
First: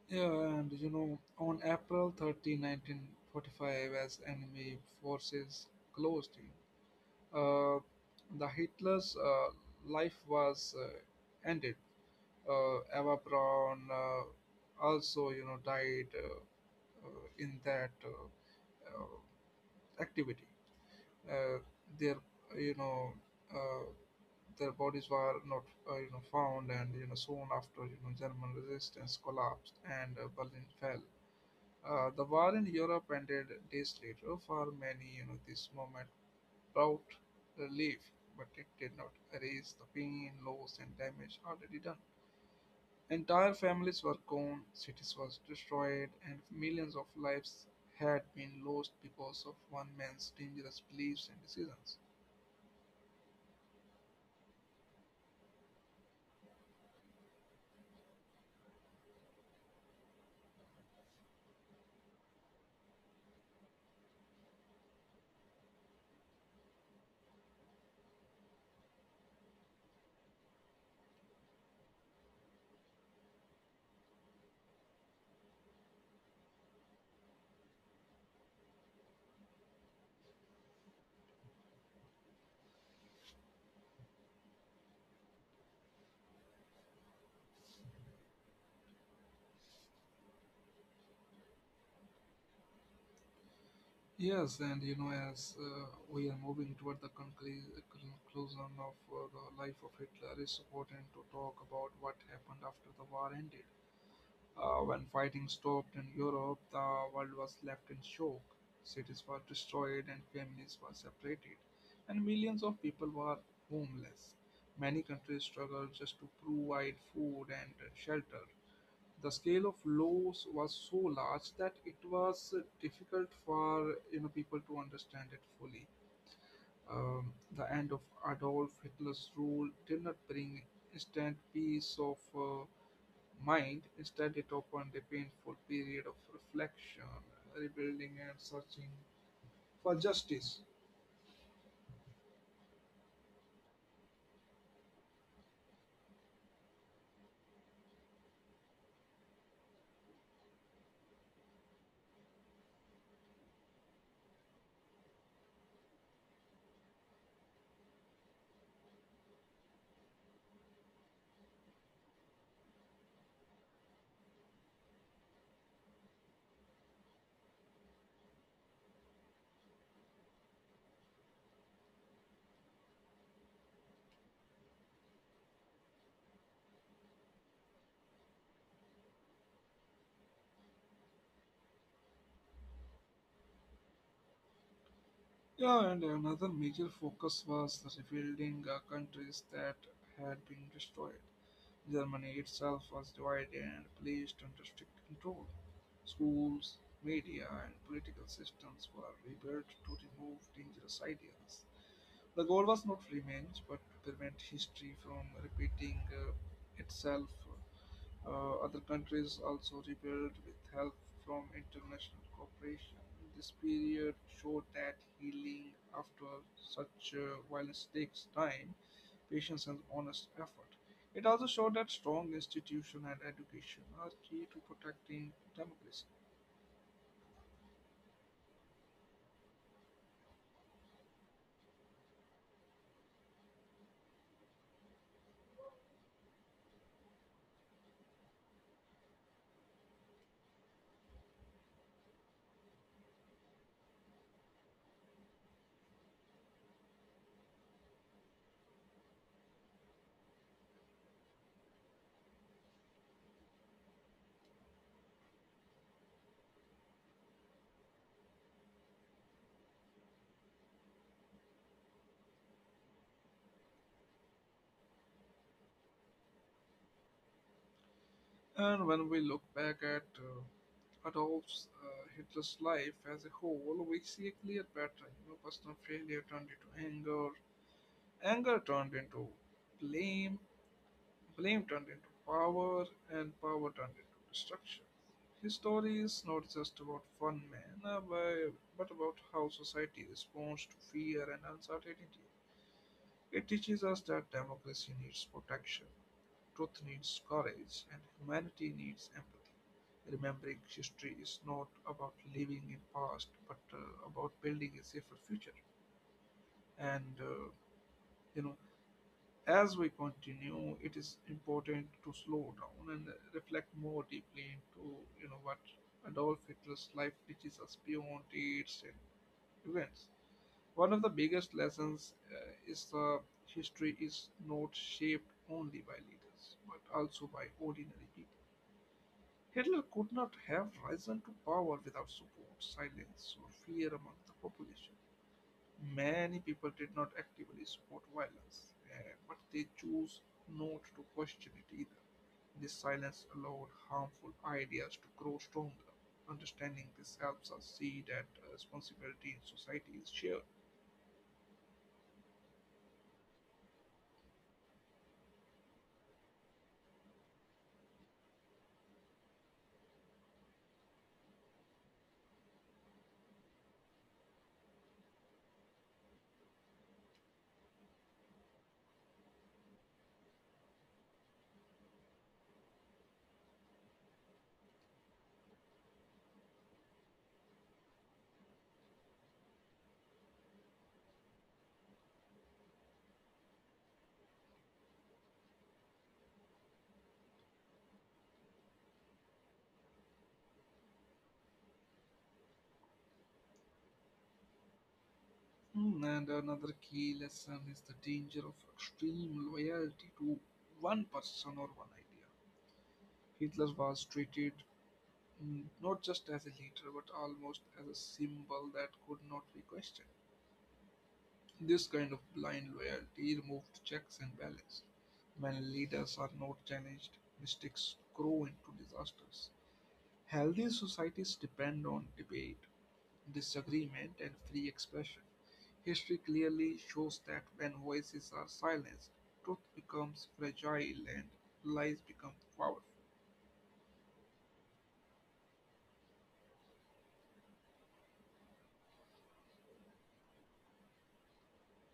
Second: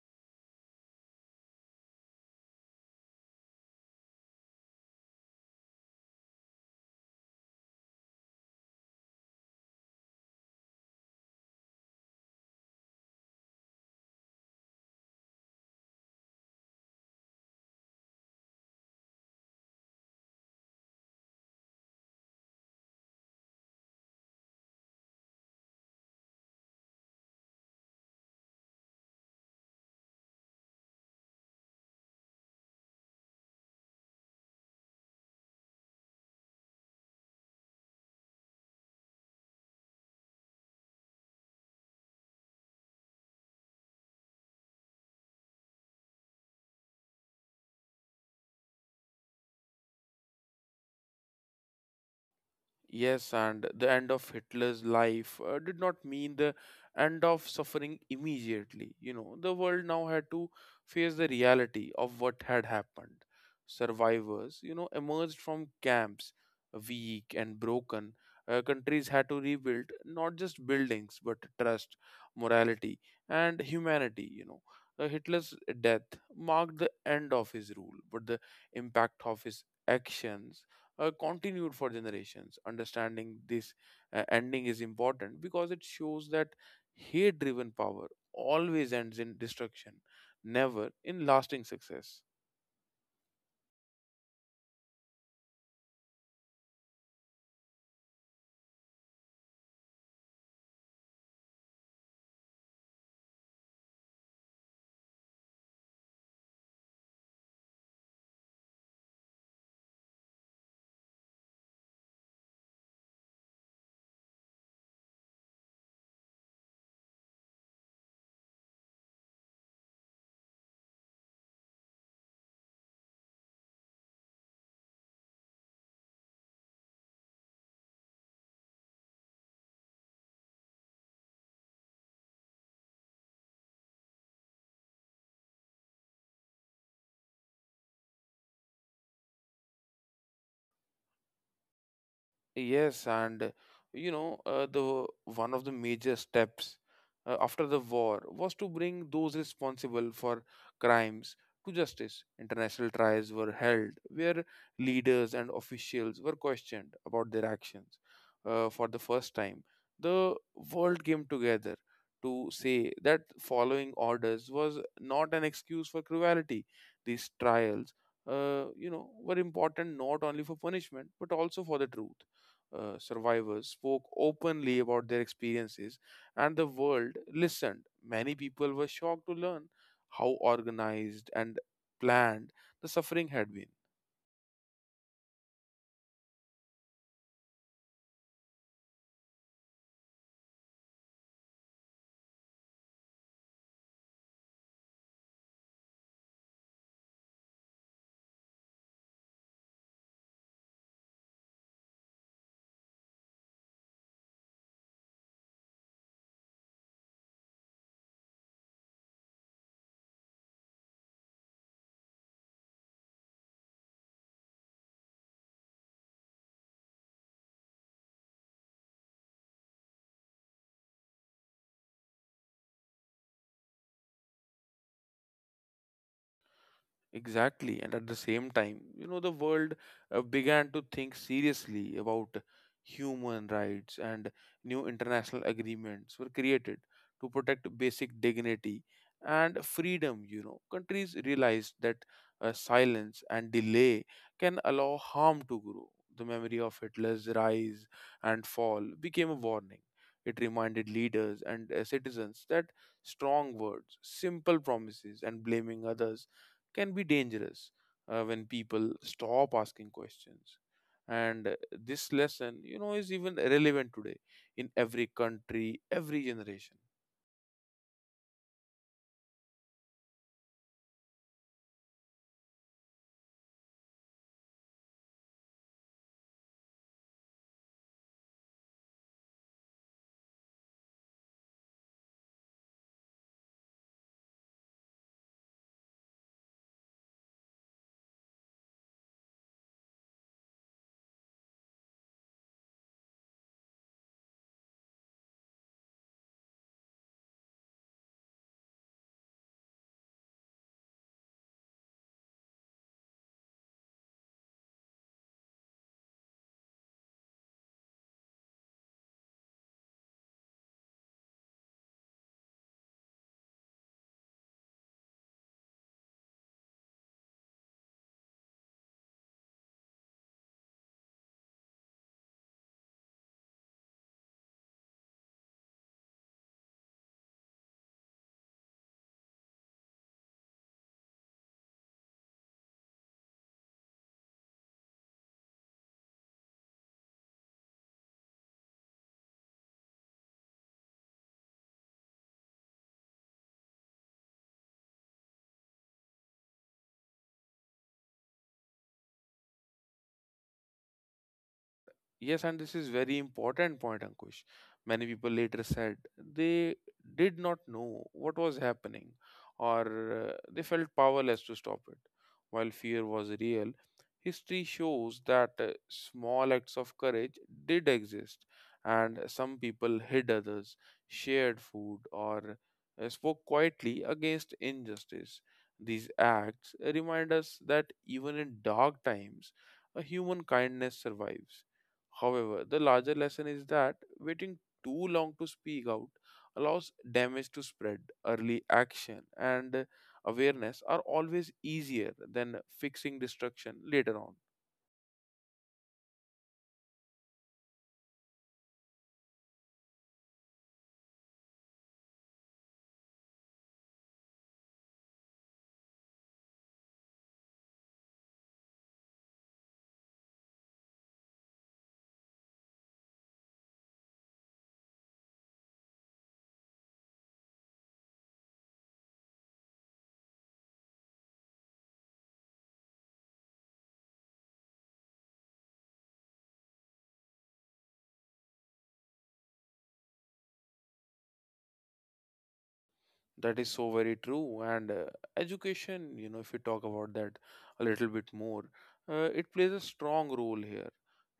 Speaker 1: Yeah, and you know, on April 30, 1945, as enemy forces closed in, uh, the Hitler's life was ended. Eva Braun also, you know, died in that activity. uh, their you know uh, their bodies were not you know found, and you know soon after, you know, German resistance collapsed and Berlin fell. The war in Europe ended days later. For many, you know, this moment brought relief, but it did not erase the pain, loss, and damage already done. Entire families were gone, cities were destroyed, and millions of lives had been lost because of one man's dangerous beliefs and decisions.
Speaker 2: Yes, and the end of Hitler's life did not mean the end of suffering immediately. You know, the world now had to face the reality of what had happened. Survivors, you know, emerged from camps, weak and broken. Countries had to rebuild not just buildings, but trust, morality, and humanity. You know, Hitler's death marked the end of his rule, but the impact of his actions continued for generations. Understanding this ending is important because it shows that hate driven power always ends in destruction, never in lasting success.
Speaker 1: Yes, and you know, as we are moving toward the conclusion of the life of Hitler, it's important to talk about what happened after the war ended. When fighting stopped in Europe, the world was left in shock. Cities were destroyed and families were separated, and millions of people were homeless. Many countries struggled just to provide food and shelter. The scale of loss was so large that it was difficult for, you know, people to understand it fully. The end of Adolf Hitler's rule did not bring instant peace of mind. Instead, it opened a painful period of reflection, rebuilding, and searching for justice.
Speaker 2: Yes, and you know, the one of the major steps after the war was to bring those responsible for crimes to justice. International trials were held where leaders and officials were questioned about their actions. For the first time, the world came together to say that following orders was not an excuse for cruelty. These trials, you know, were important not only for punishment but also for the truth. Survivors spoke openly about their experiences, and the world listened. Many people were shocked to learn how organized and planned the suffering had been.
Speaker 1: Yeah, and another major focus was the rebuilding countries that had been destroyed. Germany itself was divided and placed under strict control. Schools, media, and political systems were rebuilt to remove dangerous ideas. The goal was not revenge, but to prevent history from repeating itself. Other countries also rebelled with help from international cooperation. This period showed that healing after such violence takes time, patience, and honest effort. It also showed that strong institution and education are key to protecting democracy.
Speaker 2: Exactly. And at the same time, you know, the world began to think seriously about human rights, and new international agreements were created to protect basic dignity and freedom. You know, countries realized that silence and delay can allow harm to grow. The memory of Hitler's rise and fall became a warning. It reminded leaders and citizens that strong words, simple promises, and blaming others can be dangerous when people stop asking questions, and this lesson, you know, is even relevant today, in every country, every generation.
Speaker 1: And when we look back at Adolf uh, Hitler's life as a whole, we see a clear pattern. You know, personal failure turned into anger, anger turned into blame, blame turned into power, and power turned into destruction. His story is not just about one man, but about how society responds to fear and uncertainty. It teaches us that democracy needs protection, truth needs courage, and humanity needs empathy. Remembering history is not about living in past, but about building a safer future. And uh, you know, As we continue, it is important to slow down and reflect more deeply into, you know, what Adolf Hitler's life teaches us beyond dates and events. One of the biggest lessons is the history is not shaped only by leaders but also by ordinary people. Hitler could not have risen to power without support, silence, or fear among the population. Many people did not actively support violence, but they chose not to question it either. This silence allowed harmful ideas to grow stronger. Understanding this helps us see that responsibility in society is shared.
Speaker 2: Yes, and this is very important point, Ankush. Many people later said they did not know what was happening, or they felt powerless to stop it. While fear was real, history shows that small acts of courage did exist, and some people hid others, shared food, or spoke quietly against injustice. These acts remind us that even in dark times, a human kindness survives. However, the larger lesson is that waiting too long to speak out allows damage to spread. Early action and awareness are always easier than fixing destruction later on.
Speaker 1: Hmm, and another key lesson is the danger of extreme loyalty to one person or one idea. Hitler was treated, not just as a leader but almost as a symbol that could not be questioned. This kind of blind loyalty removes checks and balance. When leaders are not challenged, mistakes grow into disasters. Healthy societies depend on debate, disagreement, and free expression. History clearly shows that when voices are silenced, truth becomes fragile and lies become powerful.
Speaker 2: That is so very true. And education, you know, if we talk about that a little bit more, it plays a strong role here.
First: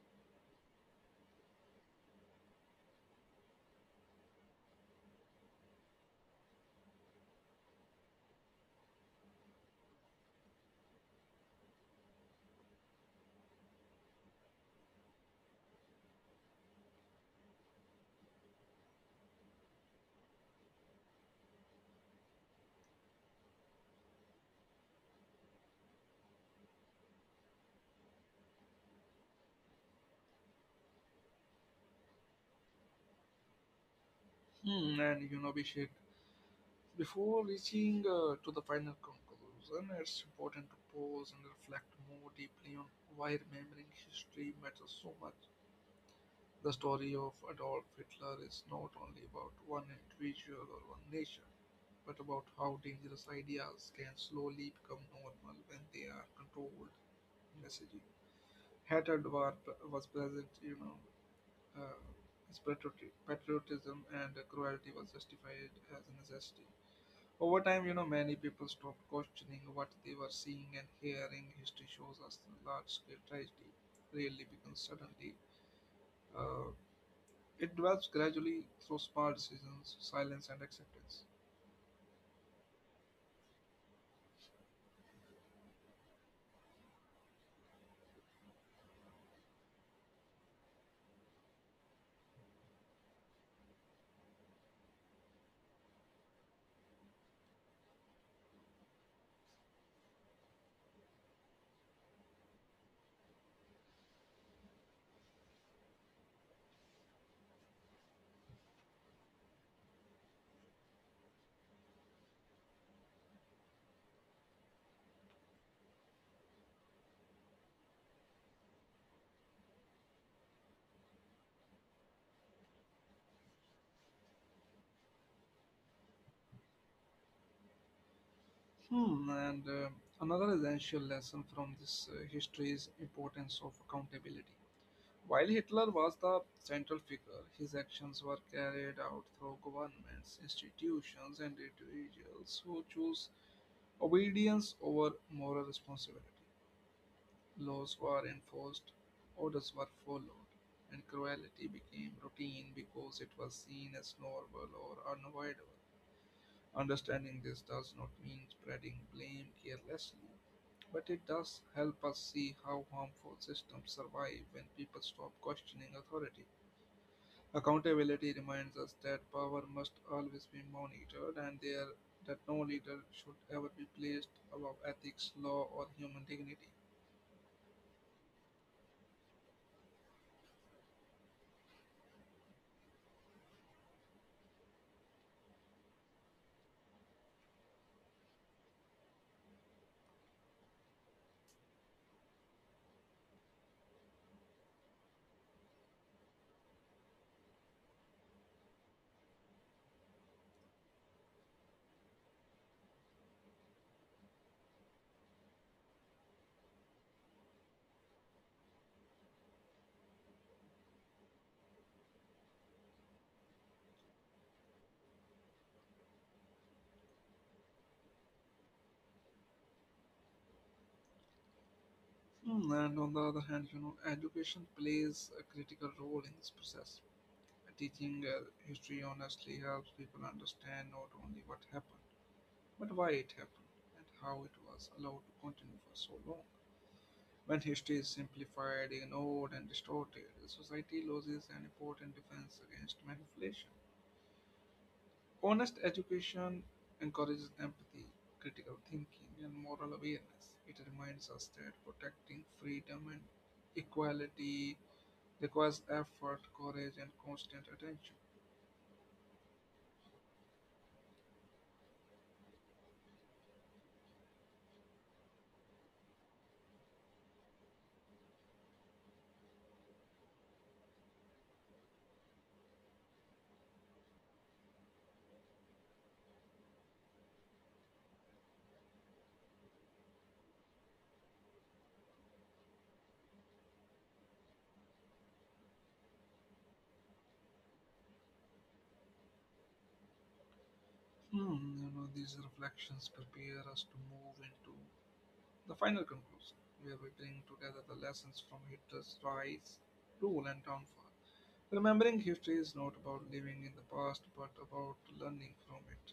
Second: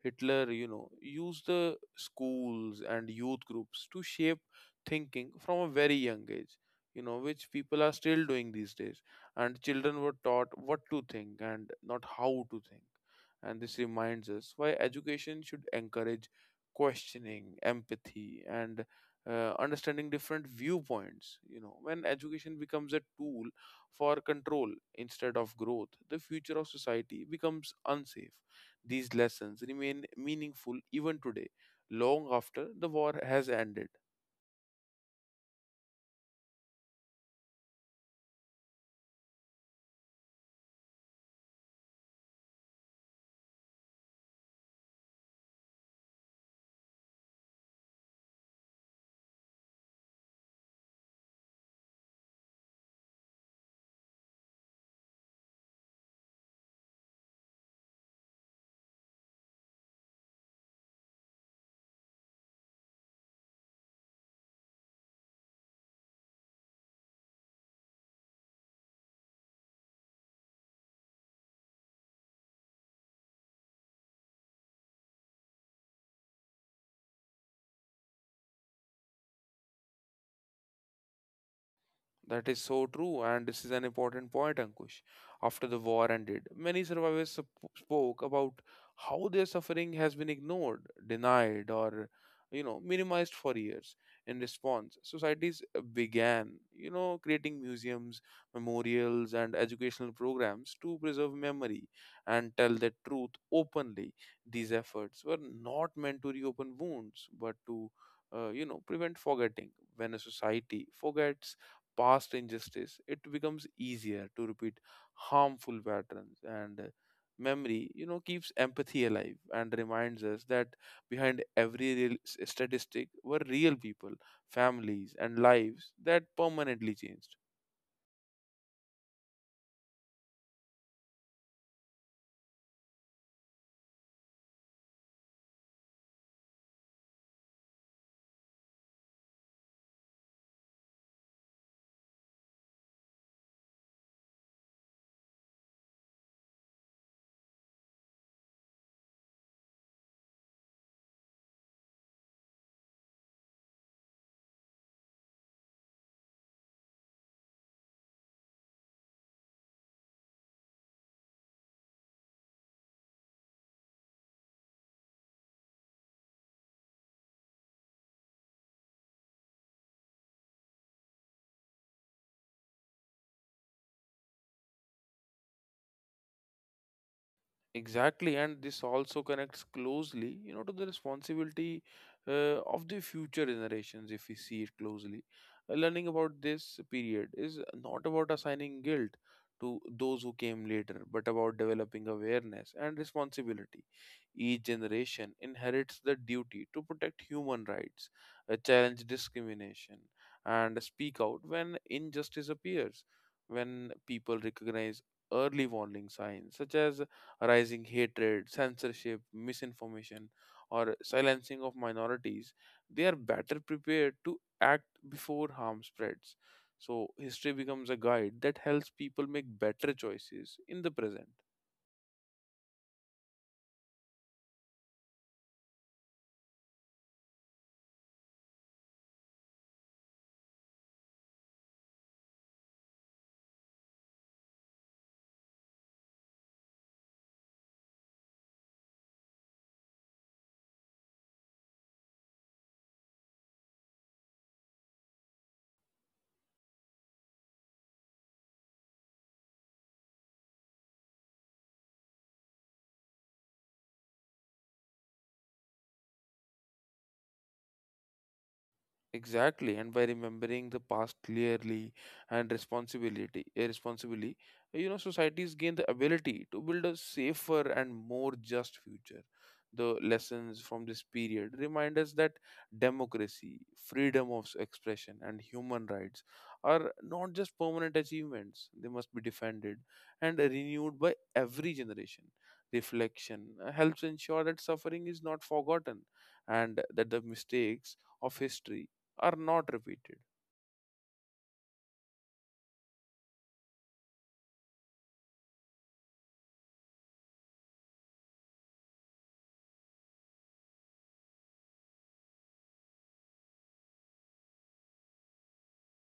Speaker 2: Hitler, you know, used the schools and youth groups to shape thinking from a very young age, you know, which people are still doing these days. And children were taught what to think and not how to think. And this reminds us why education should encourage questioning, empathy, and understanding different viewpoints. You know, when education becomes a tool for control instead of growth, the future of society becomes unsafe. These lessons remain meaningful even today, long after the war has ended.
Speaker 1: Hmm, and you know, Abhishek, before reaching to the final conclusion, it's important to pause and reflect more deeply on why remembering history matters so much. The story of Adolf Hitler is not only about one individual or one nation, but about how dangerous ideas can slowly become normal when they are controlled messaging. Hatred war was present, you know, uh, as patriotism and cruelty was justified as a necessity. Over time, you know, many people stopped questioning what they were seeing and hearing. History shows us the large scale tragedy rarely begins suddenly. Uh, it develops gradually through small decisions, silence, and acceptance.
Speaker 2: That is so true, and this is an important point, Ankush. After the war ended, many survivors spoke about how their suffering has been ignored, denied, or you know, minimized for years. In response, societies began, you know, creating museums, memorials, and educational programs to preserve memory and tell the truth openly. These efforts were not meant to reopen wounds, but to, you know, prevent forgetting. When a society forgets, past injustice, it becomes easier to repeat harmful patterns, and memory, you know, keeps empathy alive and reminds us that behind every real statistic were real people, families, and lives that permanently changed.
Speaker 1: Hmm, and another essential lesson from this history is importance of accountability. While Hitler was the central figure, his actions were carried out through governments, institutions, and individuals who chose obedience over moral responsibility. Laws were enforced, orders were followed, and cruelty became routine because it was seen as normal or unavoidable. Understanding this does not mean spreading blame carelessly, but it does help us see how harmful systems survive when people stop questioning authority. Accountability reminds us that power must always be monitored and there, that no leader should ever be placed above ethics, law, or human dignity.
Speaker 2: Exactly, and this also connects closely, you know, to the responsibility of the future generations. If we see it closely, learning about this period is not about assigning guilt to those who came later, but about developing awareness and responsibility. Each generation inherits the duty to protect human rights, challenge discrimination, and speak out when injustice appears. When people recognize early warning signs, such as rising hatred, censorship, misinformation, or silencing of minorities, they are better prepared to act before harm spreads. So, history becomes a guide that helps people make better choices in the present.
Speaker 1: Hmm, and on the other hand, you know, education plays a critical role in this process. Teaching history honestly helps people understand not only what happened, but why it happened and how it was allowed to continue for so long. When history is simplified, ignored, and distorted, society loses an important defense against manipulation. Honest education encourages empathy, critical thinking, and moral awareness. It reminds us that protecting freedom and equality requires effort, courage, and constant attention.
Speaker 2: Exactly, and by remembering the past clearly and responsibility, responsibly, you know, societies gain the ability to build a safer and more just future. The lessons from this period remind us that democracy, freedom of expression, and human rights are not just permanent achievements; they must be defended and renewed by every generation. Reflection helps ensure that suffering is not forgotten, and that the mistakes of history are not repeated.
Speaker 1: Hmm, you know, these reflections prepare us to move into the final conclusion, where we bring together the lessons from Hitler's rise, rule, and downfall. Remembering history is not about living in the past, but about learning from it.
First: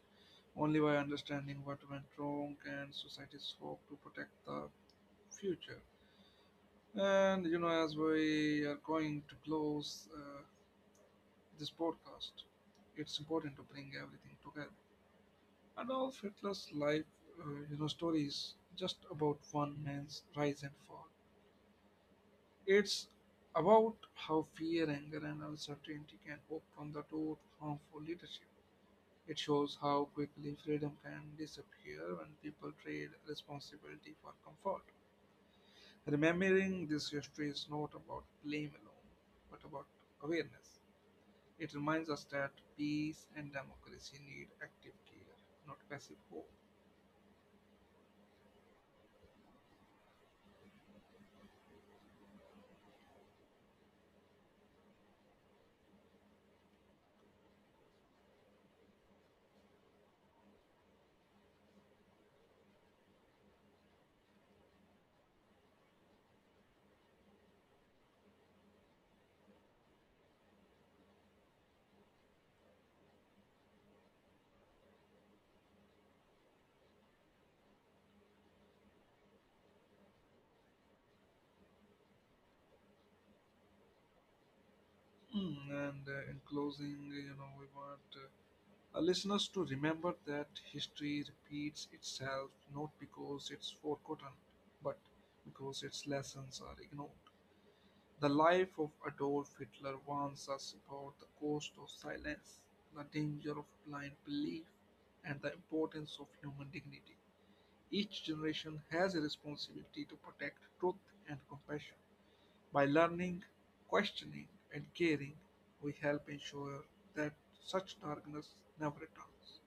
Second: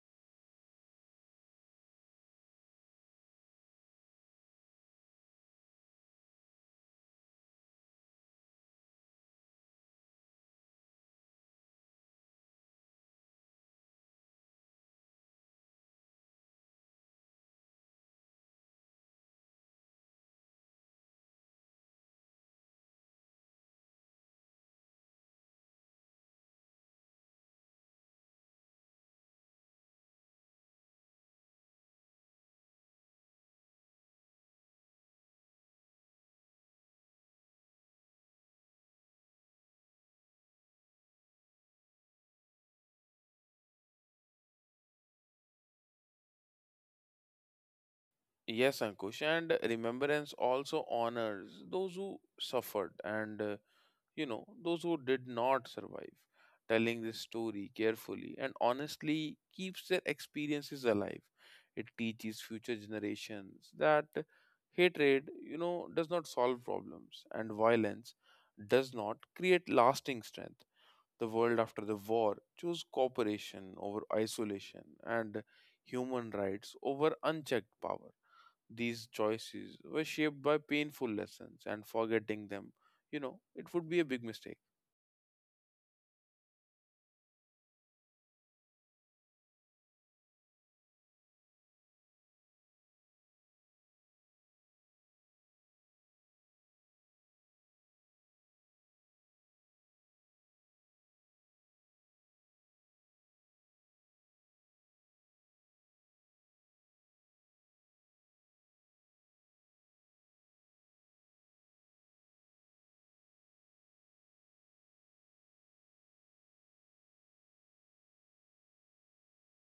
Speaker 1: Only by understanding what went wrong can societies hope to protect the future. And you know, as we are going to close this podcast, it's important to bring everything together. Adolf Hitler's life, you know, story is just about one man's rise and fall. It's about how fear, anger, and uncertainty can open the door to harmful leadership. It shows how quickly freedom can disappear when people trade responsibility for comfort. Remembering this history is not about blame alone, but about awareness. It reminds us that peace and democracy need active care, not passive hope.
Speaker 2: Yes, Ankush, and remembrance also honors those who suffered and, you know, those who did not survive. Telling this story carefully and honestly keeps their experiences alive. It teaches future generations that hatred, you know, does not solve problems, and violence does not create lasting strength. The world after the war chose cooperation over isolation, and human rights over unchecked power. These choices were shaped by painful lessons, and forgetting them, you know, it would be a big mistake.
Speaker 1: Hmm, and in closing, you know, we want our listeners to remember that history repeats itself not because it's forgotten, but because its lessons are ignored. The life of Adolf Hitler warns us about the cost of silence, the danger of blind belief, and the importance of human dignity. Each generation has a responsibility to protect truth and compassion. By learning, questioning, and caring, we help ensure that such darkness never returns.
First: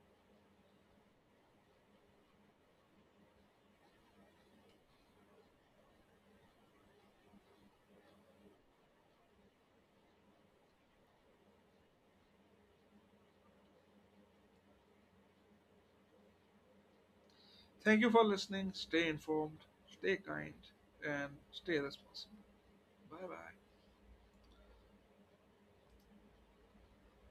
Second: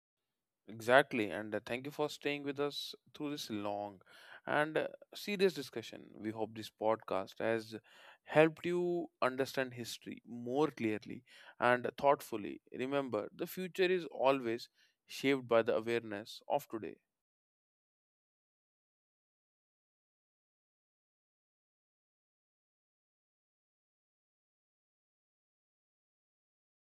Speaker 2: Exactly, and thank you for staying with us through this long and serious discussion. We hope this podcast has helped you understand history more clearly and thoughtfully. Remember, the future is always shaped by the awareness of today.
Speaker 1: Thank you for listening. Stay informed, stay kind, and stay responsible. Bye bye.